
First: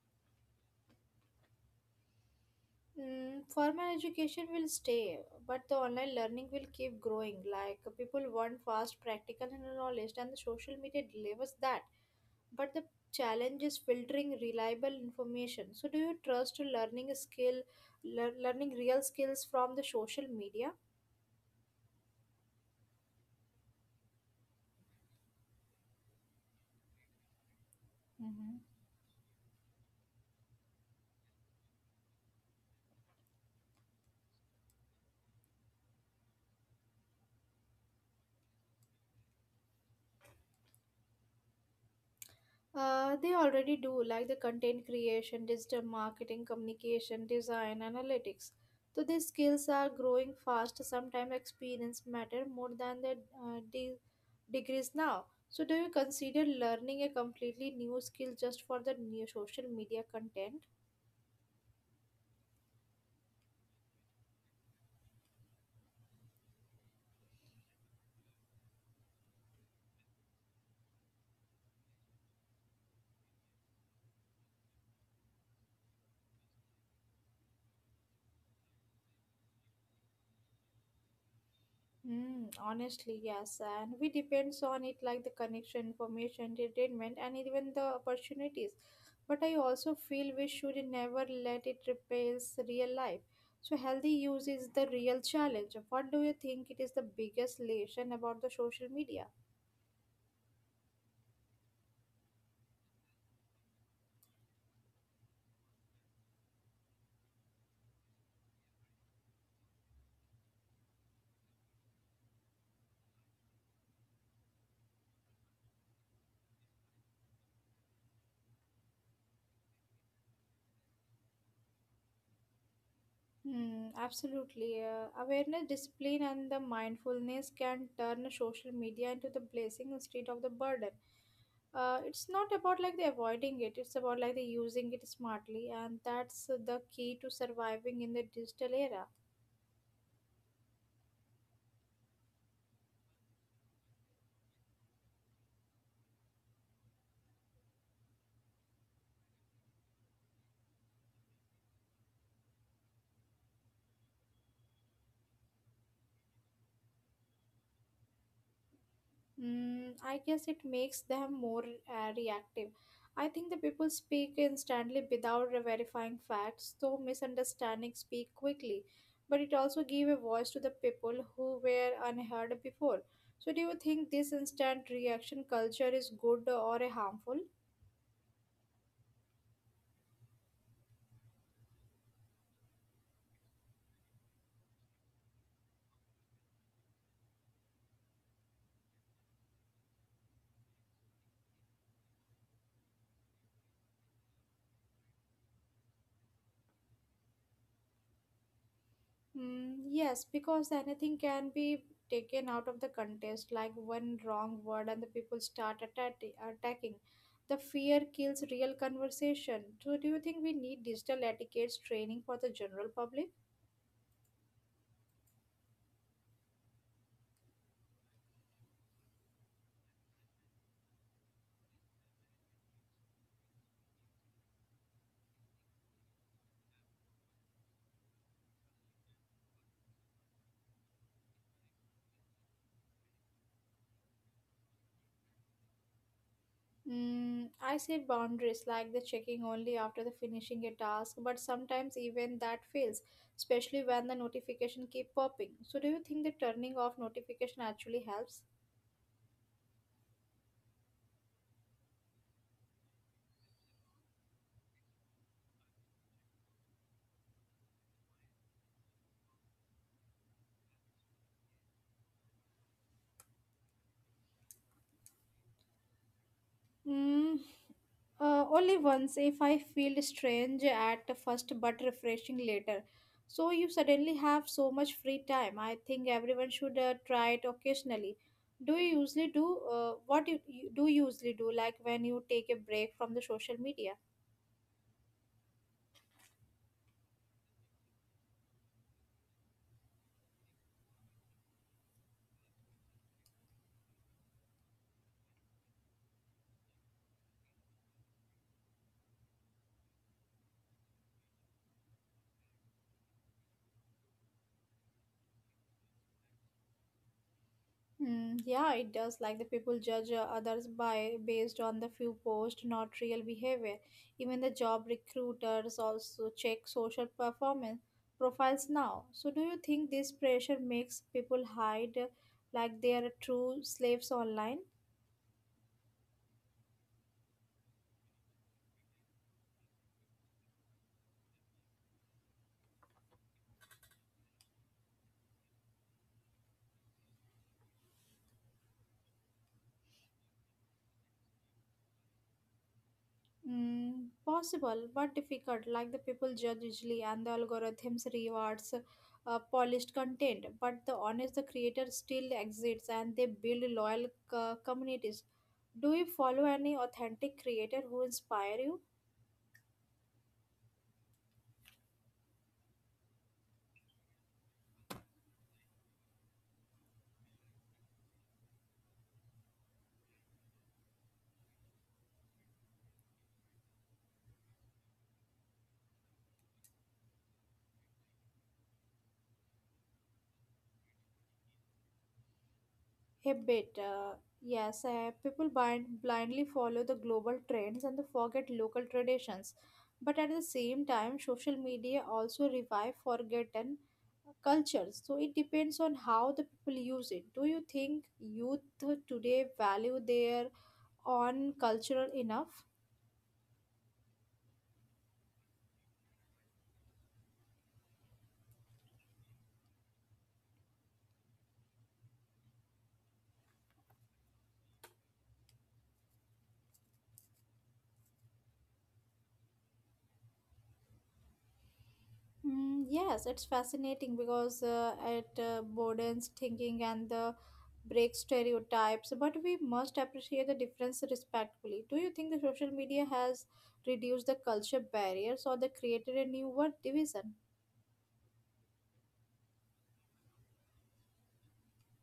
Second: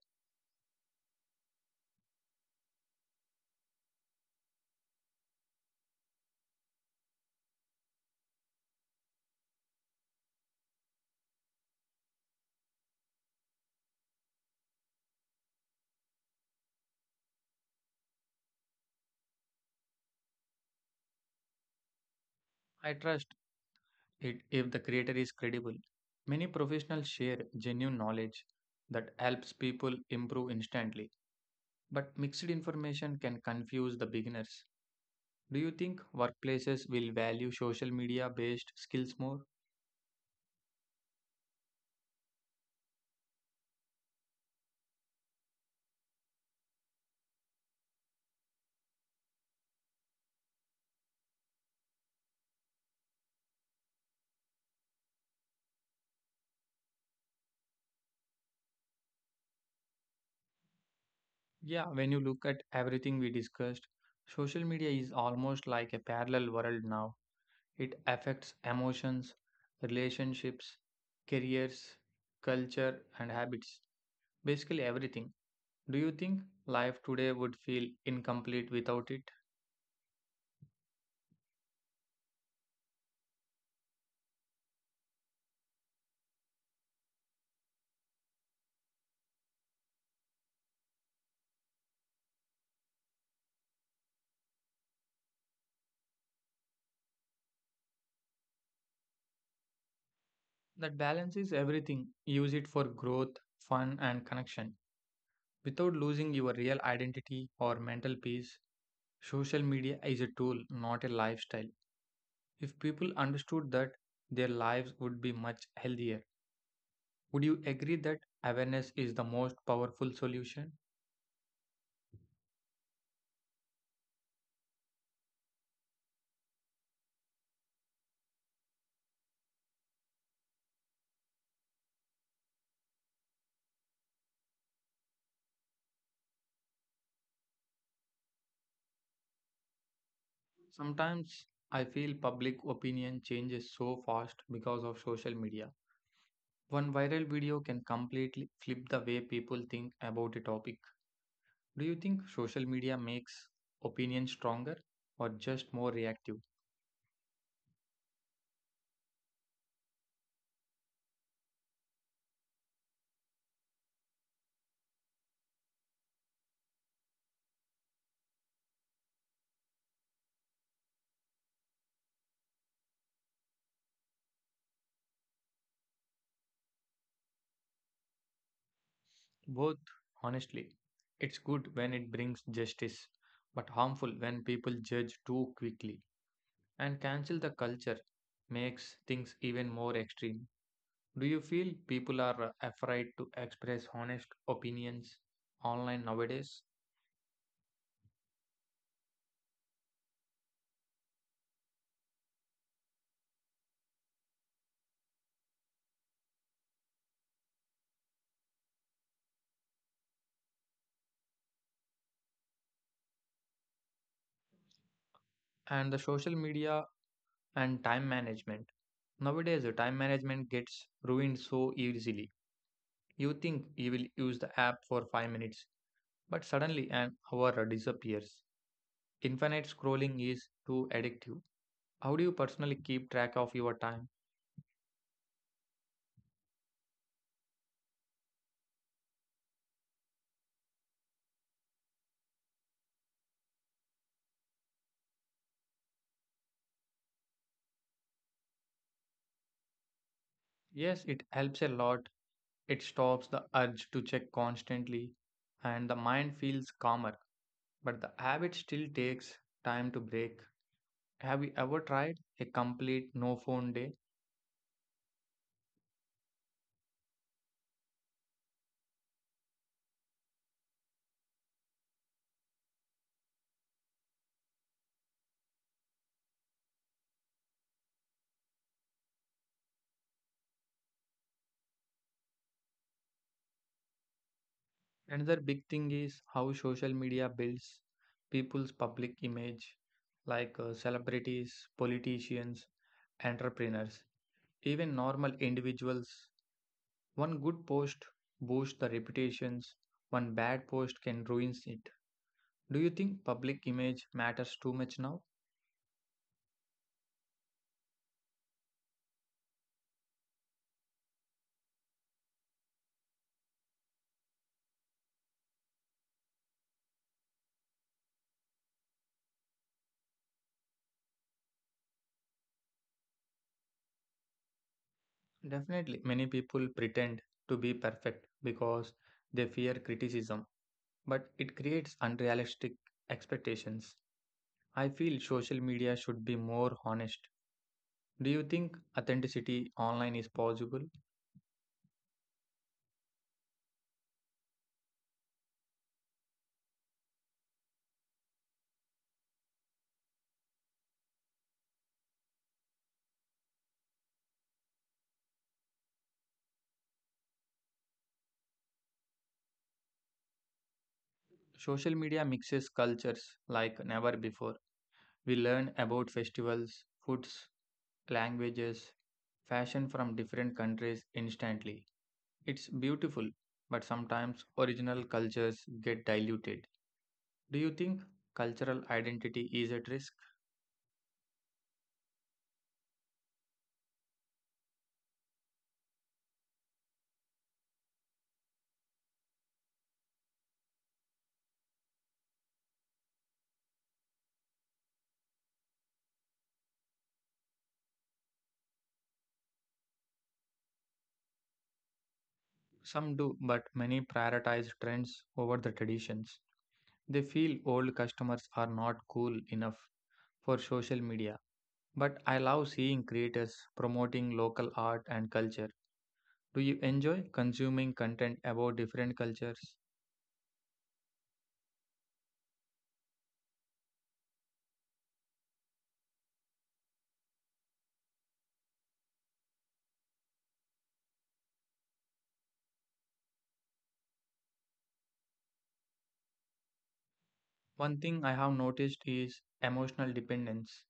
Mm, formal education will stay, but the online learning will keep growing. Like people want fast, practical, and knowledge, and the social media delivers that. But the challenge is filtering reliable information. So do you trust learning a skill, learning real skills from the social media? I trust it if the creator is credible. Many professionals share genuine knowledge Hmm. that helps people improve instantly, but mixed information can confuse the beginners. Do you think workplaces will value social media based skills more? They already do, like the content creation, digital marketing, communication, design, analytics. So these skills are growing fast. Sometimes experience matter more than the uh, de- degrees now. So do you consider learning a completely new skill just for the new social media content? Yeah, when you look at everything we discussed, social media is almost like a parallel world now. It affects emotions, relationships, careers, culture, and habits. Basically, everything. Do you think life today would feel incomplete without it? Mm, honestly, yes, and we depends on it like the connection, information, entertainment, and even the opportunities. But I also feel we should never let it replace real life. So healthy use is the real challenge. What do you think it is the biggest lesson about the social media? That balance is everything. Use it for growth, fun, and connection without losing your real identity or mental peace. Social media is a tool, not a lifestyle. If people understood that, their lives would be much healthier. Would you agree that awareness is the most powerful solution? Hmm, absolutely. Awareness, discipline, and the mindfulness can turn social media into the blessing instead of the burden. It's not about like the avoiding it, it's about like the using it smartly, and that's the key to surviving in the digital era. Sometimes I feel public opinion changes so fast because of social media. One viral video can completely flip the way people think about a topic. Do you think social media makes opinion stronger or just more reactive? Mm, I guess it makes them more reactive. I think the people speak instantly without verifying facts, so misunderstandings speak quickly. But it also give a voice to the people who were unheard before. So do you think this instant reaction culture is good or harmful? Both, honestly. It's good when it brings justice, but harmful when people judge too quickly. And cancel the culture makes things even more extreme. Do you feel people are afraid to express honest opinions online nowadays? Mm, yes, because anything can be taken out of the context, like one wrong word, and the people start attacking. The fear kills real conversation. So, do you think we need digital etiquette training for the general public? And the social media and time management. Nowadays, the time management gets ruined so easily. You think you will use the app for 5 minutes, but suddenly an hour disappears. Infinite scrolling is too addictive. How do you personally keep track of your time? Mm, I said boundaries, like the checking only after the finishing a task, but sometimes even that fails, especially when the notification keep popping. So, do you think the turning off notification actually helps? Yes, it helps a lot. It stops the urge to check constantly, and the mind feels calmer, but the habit still takes time to break. Have you ever tried a complete no phone day? Mm, only once if I feel strange at first but refreshing later. So you suddenly have so much free time. I think everyone should try it occasionally. Do you usually do what you do you usually do like when you take a break from the social media? Another big thing is how social media builds people's public image, like celebrities, politicians, entrepreneurs, even normal individuals. One good post boosts the reputations, one bad post can ruin it. Do you think public image matters too much now? Mm, yeah, it does. Like the people judge others by based on the few posts, not real behavior. Even the job recruiters also check social performance profiles now. So, do you think this pressure makes people hide like they are true slaves online? Definitely, many people pretend to be perfect because they fear criticism, but it creates unrealistic expectations. I feel social media should be more honest. Do you think authenticity online is possible? Mm, possible, but difficult. Like the people judge usually, and the algorithms rewards polished content. But the honest, the creator still exists, and they build loyal communities. Do you follow any authentic creator who inspire you? Social media mixes cultures like never before. We learn about festivals, foods, languages, fashion from different countries instantly. It's beautiful, but sometimes original cultures get diluted. Do you think cultural identity is at risk? A bit, yes. People blindly follow the global trends and they forget local traditions. But at the same time, social media also revive forgotten cultures. So it depends on how the people use it. Do you think youth today value their own cultural enough? Some do, but many prioritize trends over the traditions. They feel old customers are not cool enough for social media. But I love seeing creators promoting local art and culture. Do you enjoy consuming content about different cultures? Mm, yes, it's fascinating because it broadens thinking and the breaks stereotypes. But we must appreciate the difference respectfully. Do you think the social media has reduced the culture barriers or the created a new world division? One thing I have noticed is emotional dependence.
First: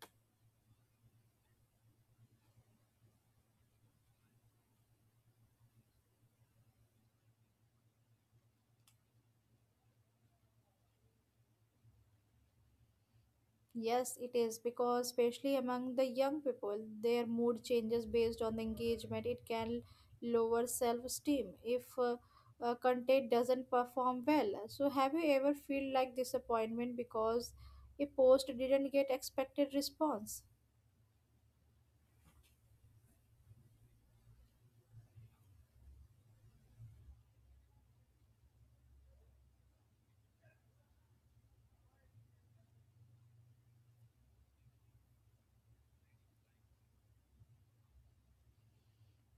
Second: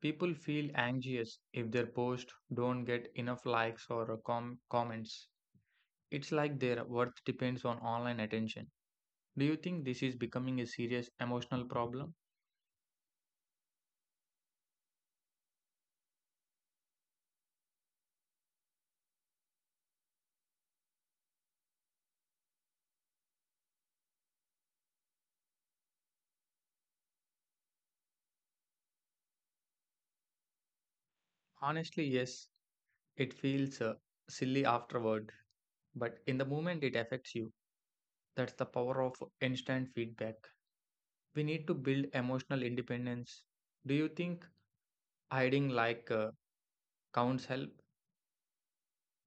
People feel anxious if their posts don't get enough likes or comments. It's like their worth depends on online attention. Do you think this is becoming a serious emotional problem? Yes, it is because, especially among the young people, their mood changes based on the engagement. It can lower self esteem if content doesn't perform well. So, have you ever feel like disappointment because a post didn't get expected response? Honestly, yes, it feels silly afterward, but in the moment it affects you. That's the power of instant feedback. We need to build emotional independence. Do you think hiding like counts help?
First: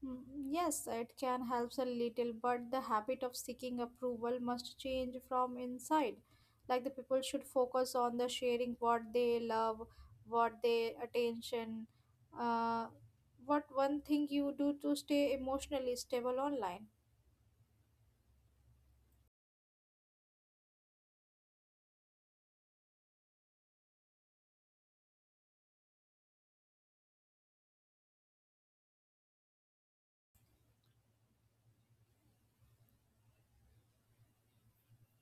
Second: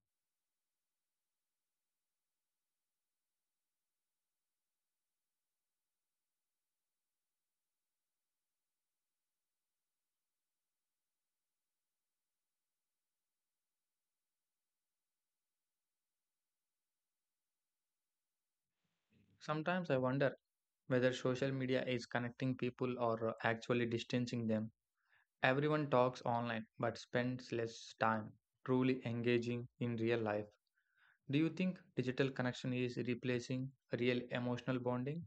Mm, yes, it can help a little, but the habit of seeking approval must change from inside. Like the people should focus on the sharing what they love, what they attention, uh, what one thing you do to stay emotionally stable online. Sometimes I wonder whether social media is connecting people or actually distancing them. Everyone talks online but spends less time truly engaging in real life. Do you think digital connection is replacing real emotional bonding?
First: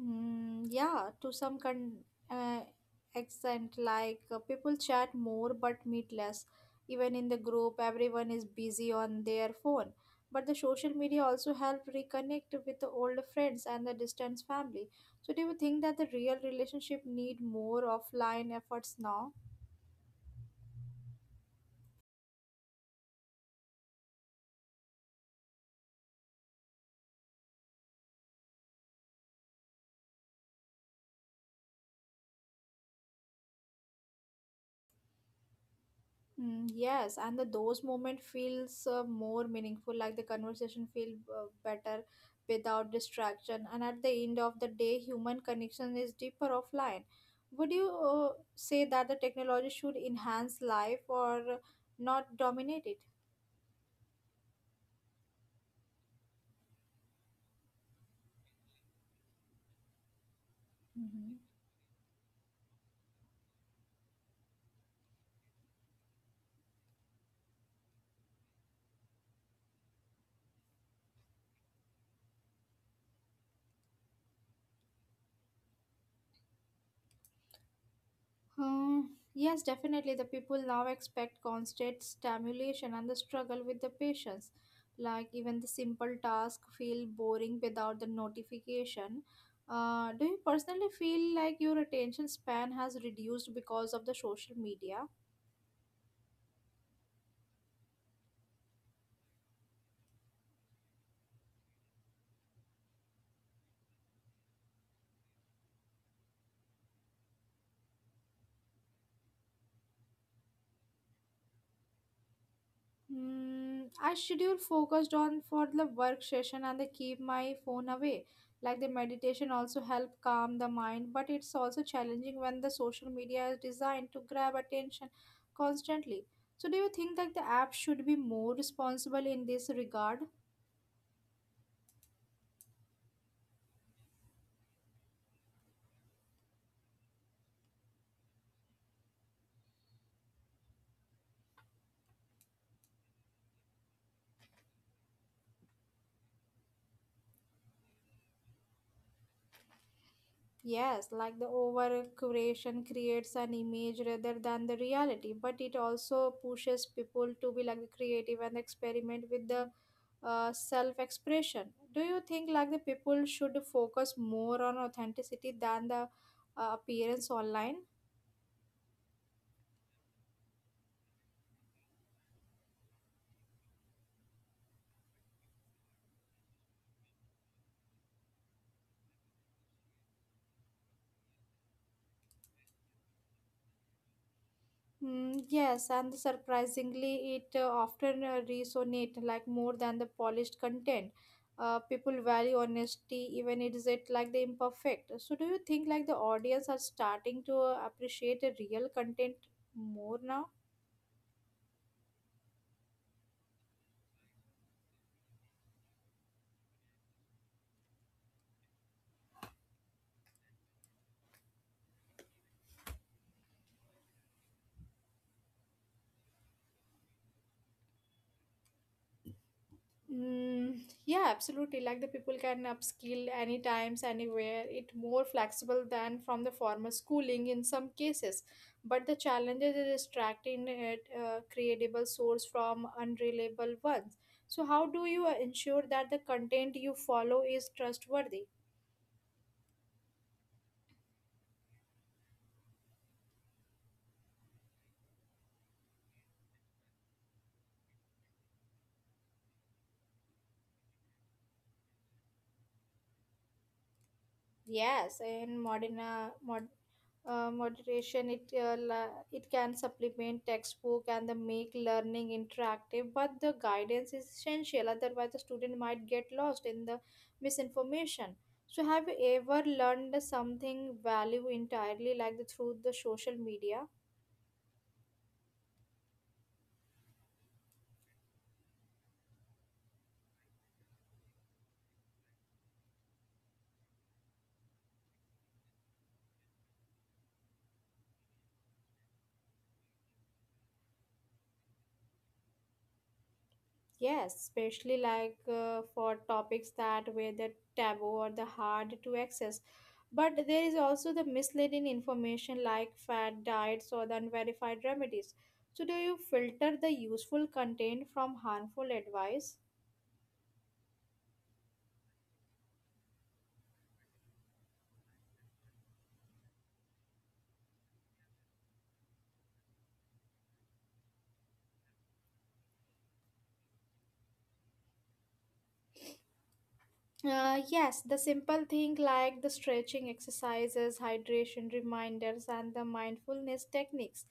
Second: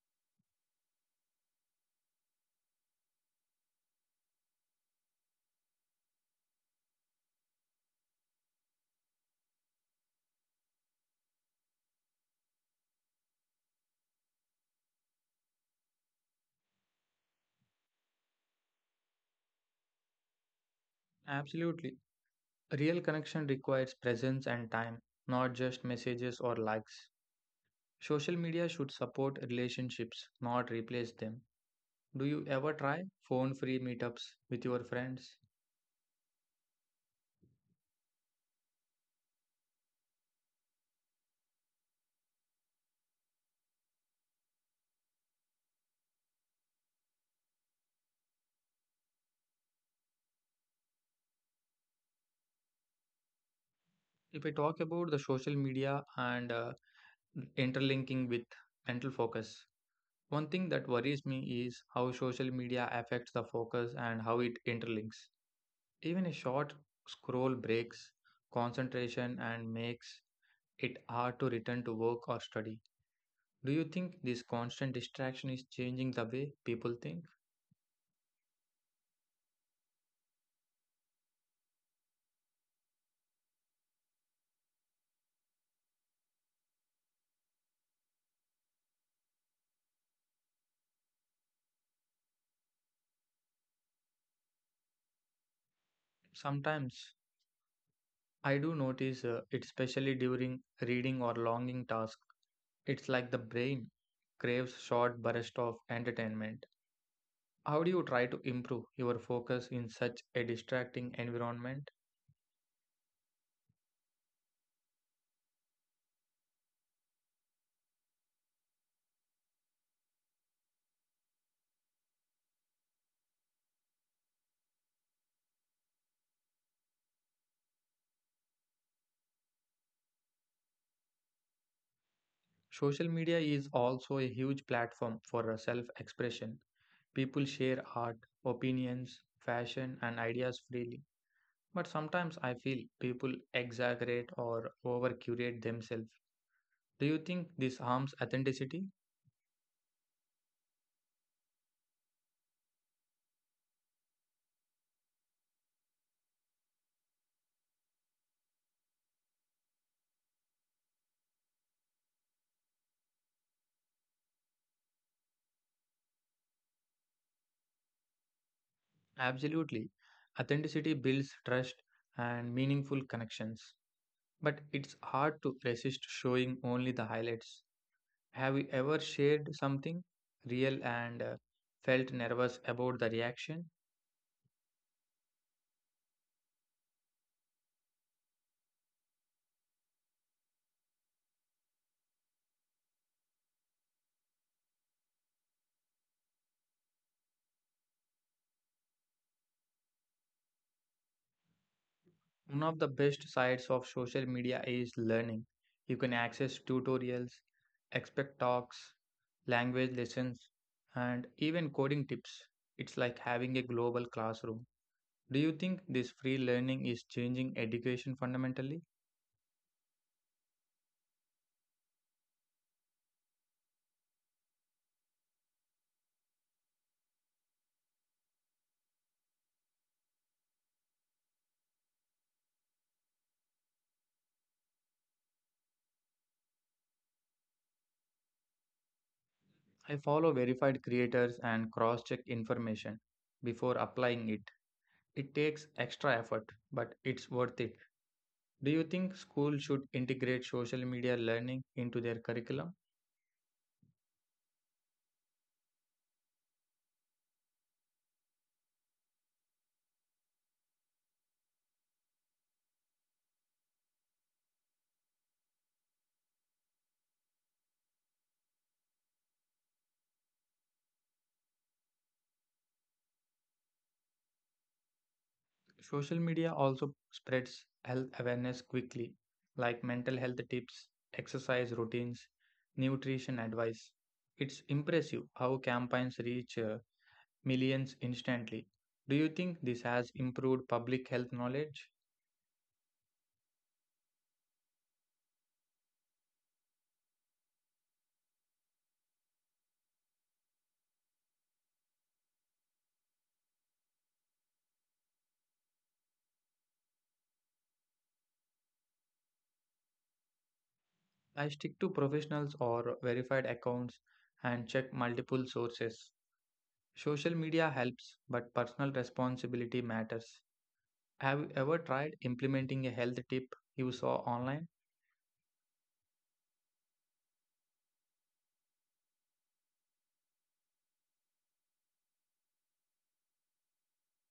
Mm, yeah, to some uh, extent, like people chat more but meet less. Even in the group, everyone is busy on their phone. But the social media also help reconnect with the older friends and the distant family. So, do you think that the real relationship need more offline efforts now? Absolutely. Real connection requires presence and time, not just messages or likes. Social media should support relationships, not replace them. Do you ever try phone free meetups with your friends? Mm, yes, and the those moment feels more meaningful, like the conversation feel better without distraction. And at the end of the day, human connection is deeper offline. Would you say that the technology should enhance life or not dominate it? If I talk about the social media and interlinking with mental focus, one thing that worries Mhm. me is how social media affects the focus and how it interlinks. Even a short scroll breaks concentration and makes it hard to return to work or study. Do you think this constant distraction is changing the way people think? Hmm. Yes, definitely. The people now expect constant stimulation and the struggle with the patients. Like even the simple task feel boring without the notification. Do you personally feel like your attention span has reduced because of the social media? Sometimes I do notice it, especially during reading or longing tasks. It's like the brain craves short bursts of entertainment. How do you try to improve your focus in such a distracting environment? Hmm, I schedule focused on for the work session and they keep my phone away. Like the meditation also help calm the mind, but it's also challenging when the social media is designed to grab attention constantly. So do you think that the app should be more responsible in this regard? Social media is also a huge platform for self expression. People share art, opinions, fashion, and ideas freely. But sometimes I feel people exaggerate or over curate themselves. Do you think this harms authenticity? Yes, like the over curation creates an image rather than the reality, but it also pushes people to be like creative and experiment with the self-expression. Do you think like the people should focus more on authenticity than the appearance online? Absolutely. Authenticity builds trust and meaningful connections. But it's hard to resist showing only the highlights. Have you ever shared something real and felt nervous about the reaction? Mm, yes, and surprisingly, it often resonate like more than the polished content. People value honesty, even it is it like the imperfect. So, do you think like the audience are starting to appreciate the real content more now? One of the best sides of social media is learning. You can access tutorials, expert talks, language lessons, and even coding tips. It's like having a global classroom. Do you think this free learning is changing education fundamentally? Mm, yeah, absolutely. Like the people can upskill any times, anywhere. It more flexible than from the formal schooling in some cases, but the challenges is extracting it creatable source from unreliable ones. So, how do you ensure that the content you follow is trustworthy? I follow verified creators and cross check information before applying it. It takes extra effort, but it's worth it. Do you think schools should integrate social media learning into their curriculum? Yes, in modern moderation, it it can supplement textbook and the make learning interactive, but the guidance is essential. Otherwise, the student might get lost in the misinformation. So, have you ever learned something value entirely like the through the social media? Social media also spreads health awareness quickly, like mental health tips, exercise routines, nutrition advice. It's impressive how campaigns reach millions instantly. Do you think this has improved public health knowledge? Yes, especially like for topics that were the taboo or the hard to access. But there is also the misleading information like fad diets or the unverified remedies. So, do you filter the useful content from harmful advice? I stick to professionals or verified accounts and check multiple sources. Social media helps, but personal responsibility matters. Have you ever tried implementing a health tip you saw online? Yes, the simple thing like the stretching exercises, hydration reminders, and the mindfulness techniques,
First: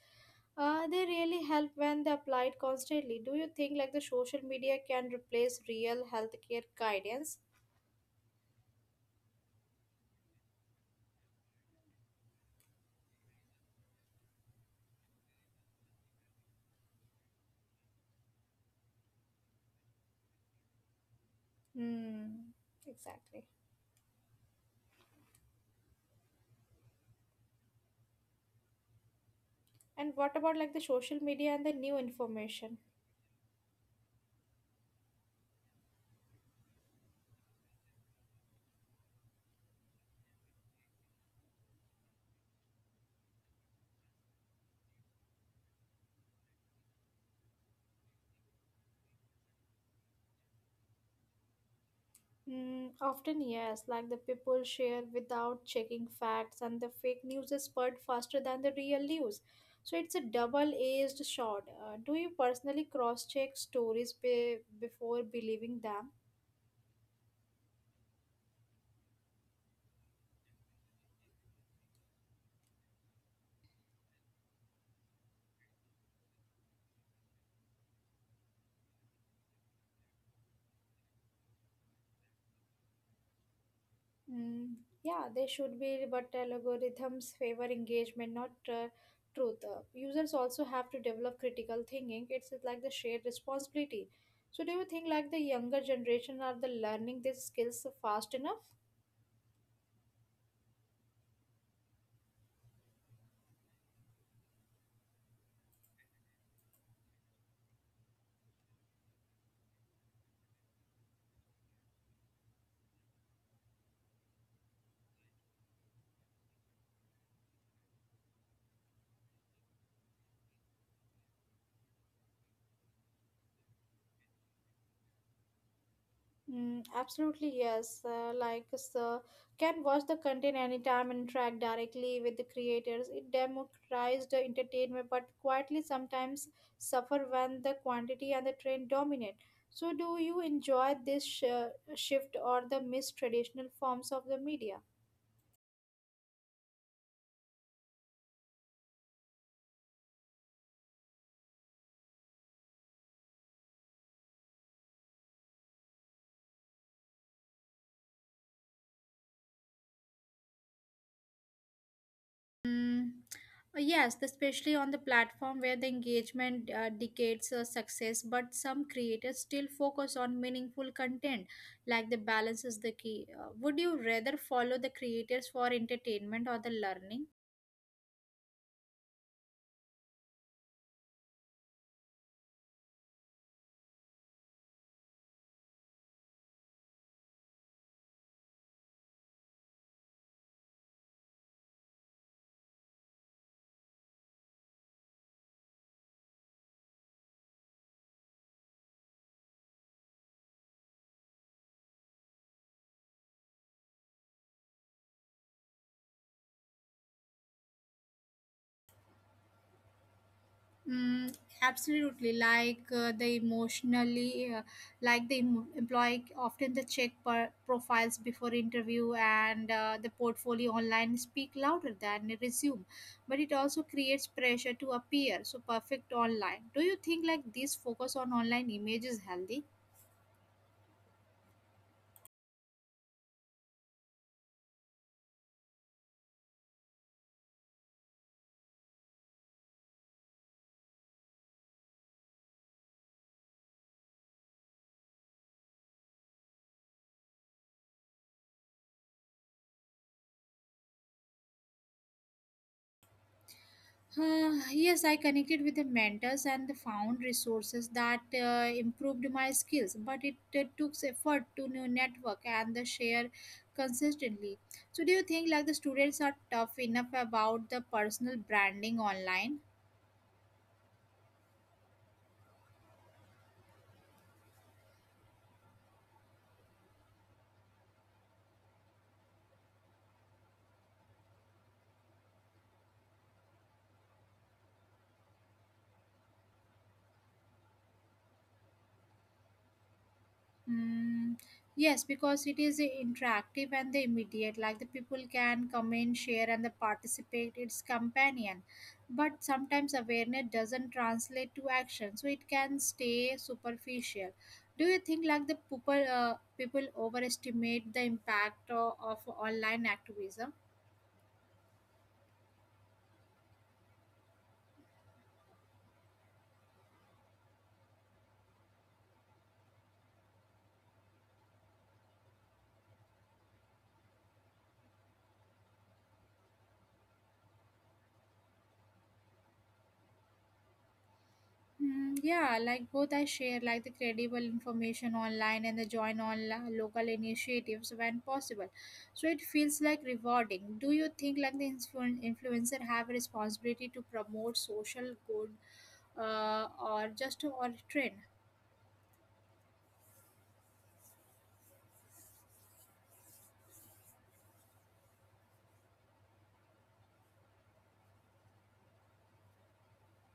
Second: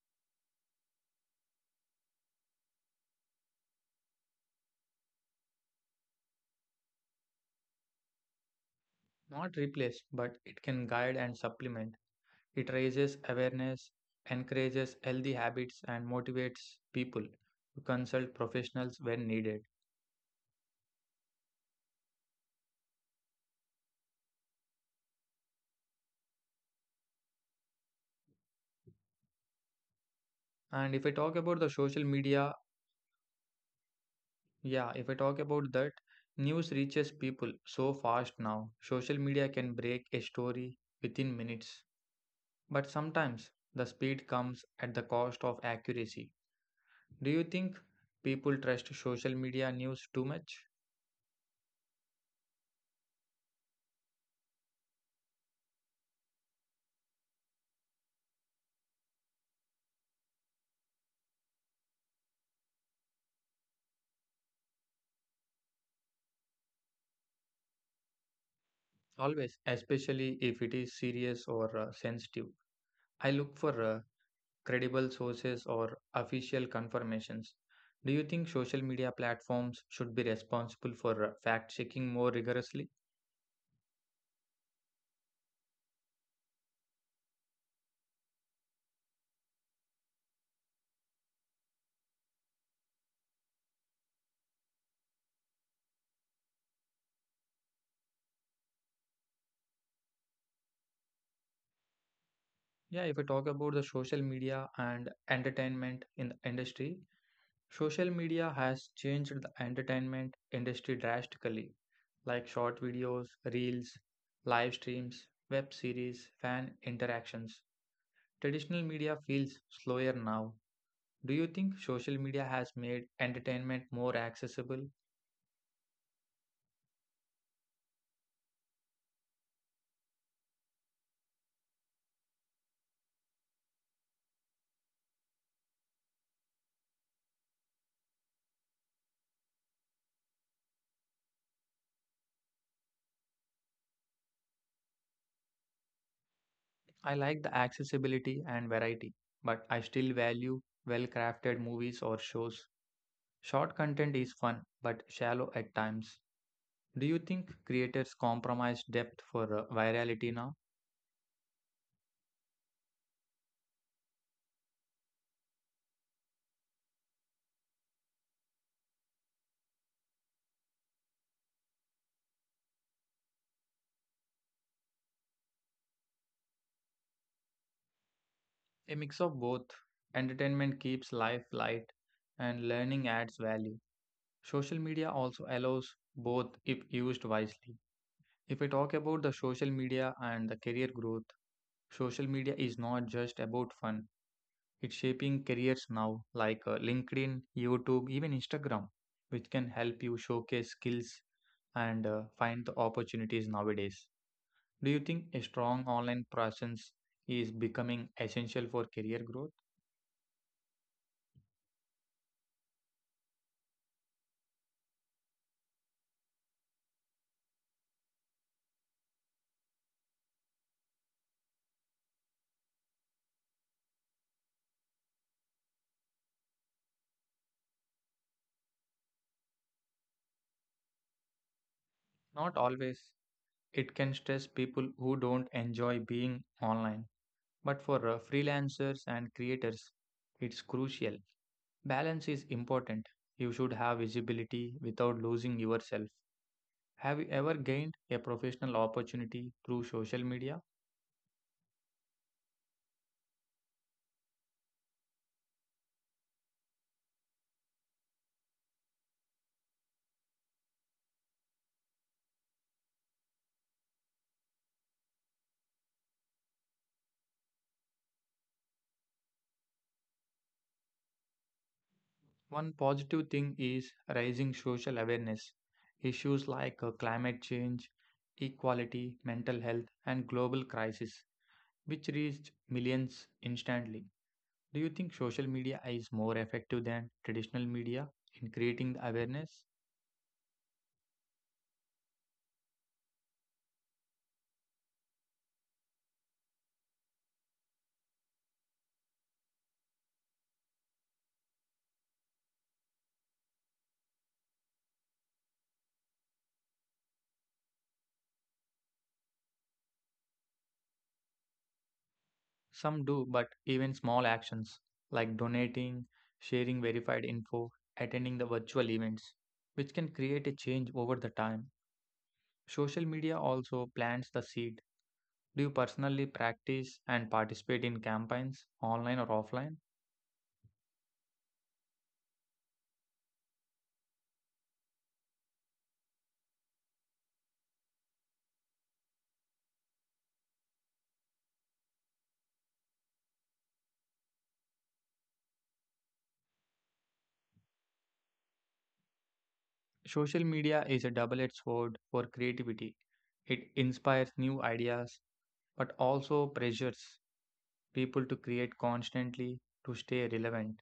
they really help when they applied constantly. Do you think like the social media can replace real healthcare guidance? Not replace, but it can guide and supplement. It raises awareness, encourages healthy habits, and motivates people to consult professionals when needed. Hmm, exactly. And what about And like the if I talk social about the media and the social new media, information? yeah, if I talk about that, news reaches people so fast now. Social media can break a story within minutes. But sometimes the speed comes at the cost of accuracy. Do you think people trust social media news too much? Often, yes, like the people share without checking facts, and the fake news is spread faster than the real news. So it's a double-edged sword. Do you personally cross-check stories before believing them? Always, especially if it is serious or sensitive. I look for credible sources or official confirmations. Do you think social media platforms should be responsible for fact checking more rigorously? Mm, yeah, they should be, but algorithms favor engagement, not truth. Users also have to develop critical thinking. It's like the shared responsibility. So do you think like the younger generation are the learning these skills fast enough? Yeah, if we talk about the social media and entertainment in the industry, social media has changed the entertainment industry drastically, like short videos, reels, live streams, web series, fan interactions. Traditional media feels slower now. Do you think social media has made entertainment more accessible? Mm, absolutely, yes. So can watch the content anytime and interact directly with the creators. It democratized the entertainment, but quietly sometimes suffer when the quantity and the trend dominate. So, do you enjoy this shift or the missed traditional forms of the media? I like the accessibility and variety, but I still value well crafted movies or shows. Short content is fun, but shallow at times. Do you think creators compromise depth for virality now? Mm, yes, especially on the platform where the engagement dictates success, but some creators still focus on meaningful content, like the balance is the key. Would you rather follow the creators for entertainment or the learning? A mix of both. Entertainment keeps life light, and learning adds value. Social media also allows both if used wisely. If I talk about the social media and the career growth, social media is not just about fun. It's shaping careers now, like LinkedIn, YouTube, even Instagram, which can help you showcase skills and find the opportunities nowadays. Do you think a strong online presence is becoming essential for career growth? Mm, absolutely. Like the emotionally, like the employee often the check profiles before interview and the portfolio online speak louder than a resume, but it also creates pressure to appear so perfect online. Do you think like this focus on online image is healthy? Not always. It can stress people who don't enjoy being online. But for freelancers and creators, it's crucial. Balance is important. You should have visibility without losing yourself. Have you ever gained a professional opportunity through social media? Yes, I connected with the mentors and found resources that improved my skills, but it took effort to new network and the share consistently. So, do you think like the students are tough enough about the personal branding online? One positive thing is raising social awareness. Issues like climate change, equality, mental health, and global crisis, which reached millions instantly. Do you think social media is more effective than traditional media in creating the awareness? Mm, yes, because it is interactive and the immediate. Like the people can comment, share, and the participate. It's companion, but sometimes awareness doesn't translate to action, so it can stay superficial. Do you think like the people overestimate the impact of online activism? Some do, but even small actions like donating, sharing verified info, attending the virtual events, which can create a change over the time. Social media also plants the seed. Do you personally practice and participate in campaigns, online or offline? Mm, yeah, like both I share like the credible information online and the join on local initiatives when possible. So it feels like rewarding. Do you think like the influencer have a responsibility to promote social good or just to or trend? Social media is a double edged sword for creativity. It inspires new ideas, but also pressures people to create constantly to stay relevant.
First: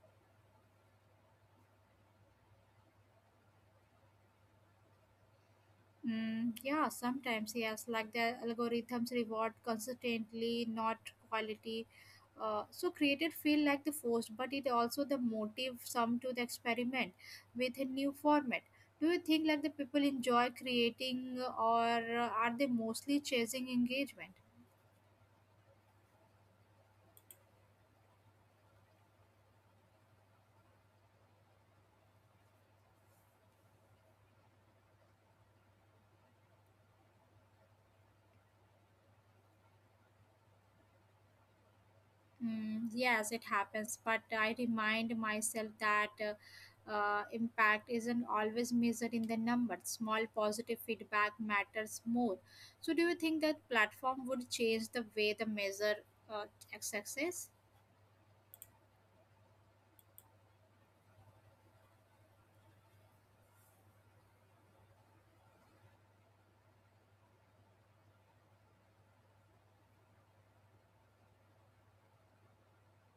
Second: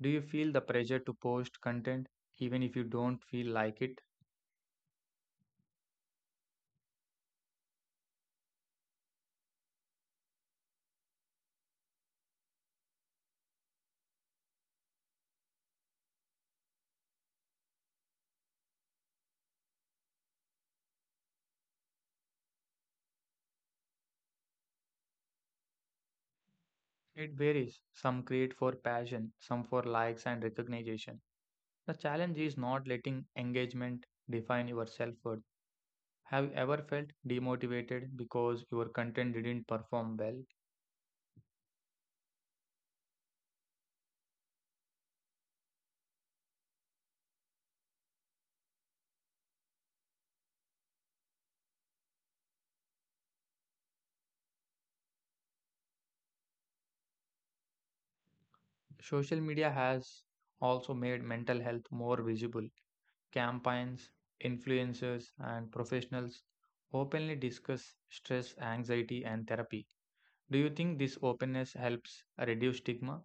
Do you feel the pressure to post content even if you don't feel like it? Mm, yeah, sometimes yes, like the algorithms reward consistently, not quality. So created feel like the forced, but it also the motive some to the experiment with a new format. Do you think like the people enjoy creating, or are they mostly chasing engagement? It varies. Some create for passion, some for likes and recognition. The challenge is not letting engagement define your self worth. Have you ever felt demotivated because your content didn't perform well? Mm, yes, it happens, but I remind myself that impact isn't always measured in the number. Small positive feedback matters more. So, do you think that platform would change the way the measure uh, success? Social media has also made mental health more visible. Campaigns, influencers, and professionals openly discuss stress, anxiety, and therapy. Do you think this openness helps reduce stigma?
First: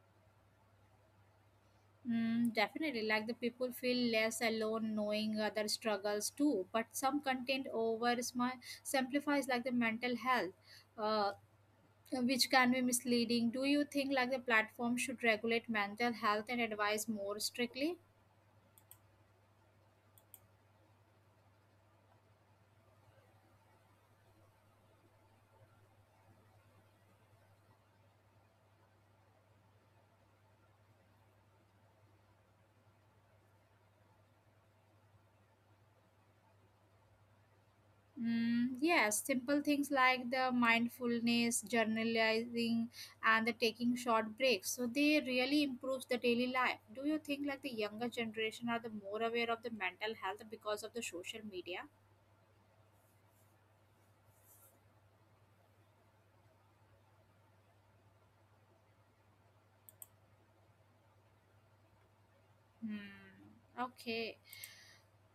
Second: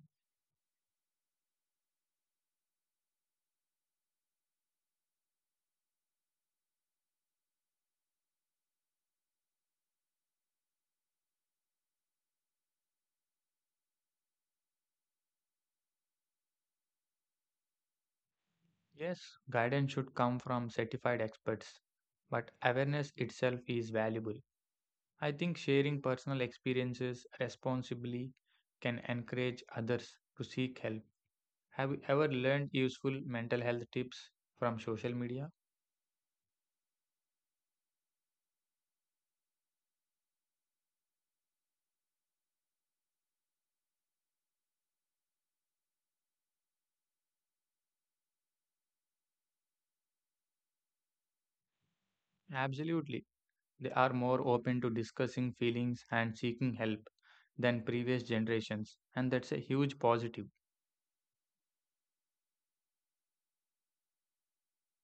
Mm, definitely, like the people feel less alone knowing other struggles too. But some content over simplifies like the mental health. Uh, which can be misleading. Do you think like the platform should regulate mental health and advise more strictly? Yes, guidance should come from certified experts, but awareness itself is valuable. I think sharing personal experiences responsibly can encourage others to seek help. Have you ever learned useful mental health tips from social media? Mm, yes, simple things like the mindfulness, journalizing, and the taking short breaks. So they really improves the daily life. Do you think like the younger generation are the more aware of the mental health because of the social media? Absolutely. They are more open to discussing feelings and seeking help than previous generations, and that's a huge positive. Hmm. Okay.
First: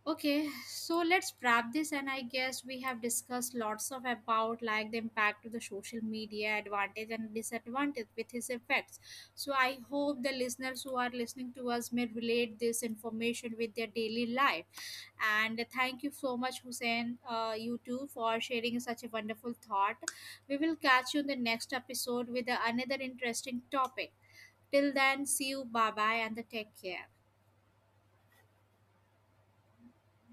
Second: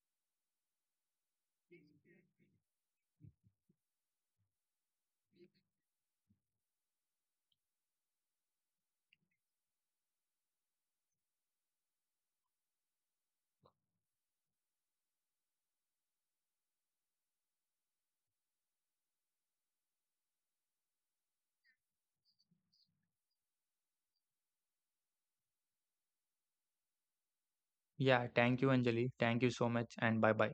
Okay, so let's wrap this and I guess we have discussed lots of about like the impact of the social media advantage and disadvantage with its effects. So I hope the listeners who are listening to us may relate this information with their daily life. And thank you so much Hussein, you too for sharing such a wonderful thought. We will catch you in the next episode with another interesting topic. Till then, see you, bye bye and the take care. Yeah, thank you, Anjali. Thank you so much, and bye bye.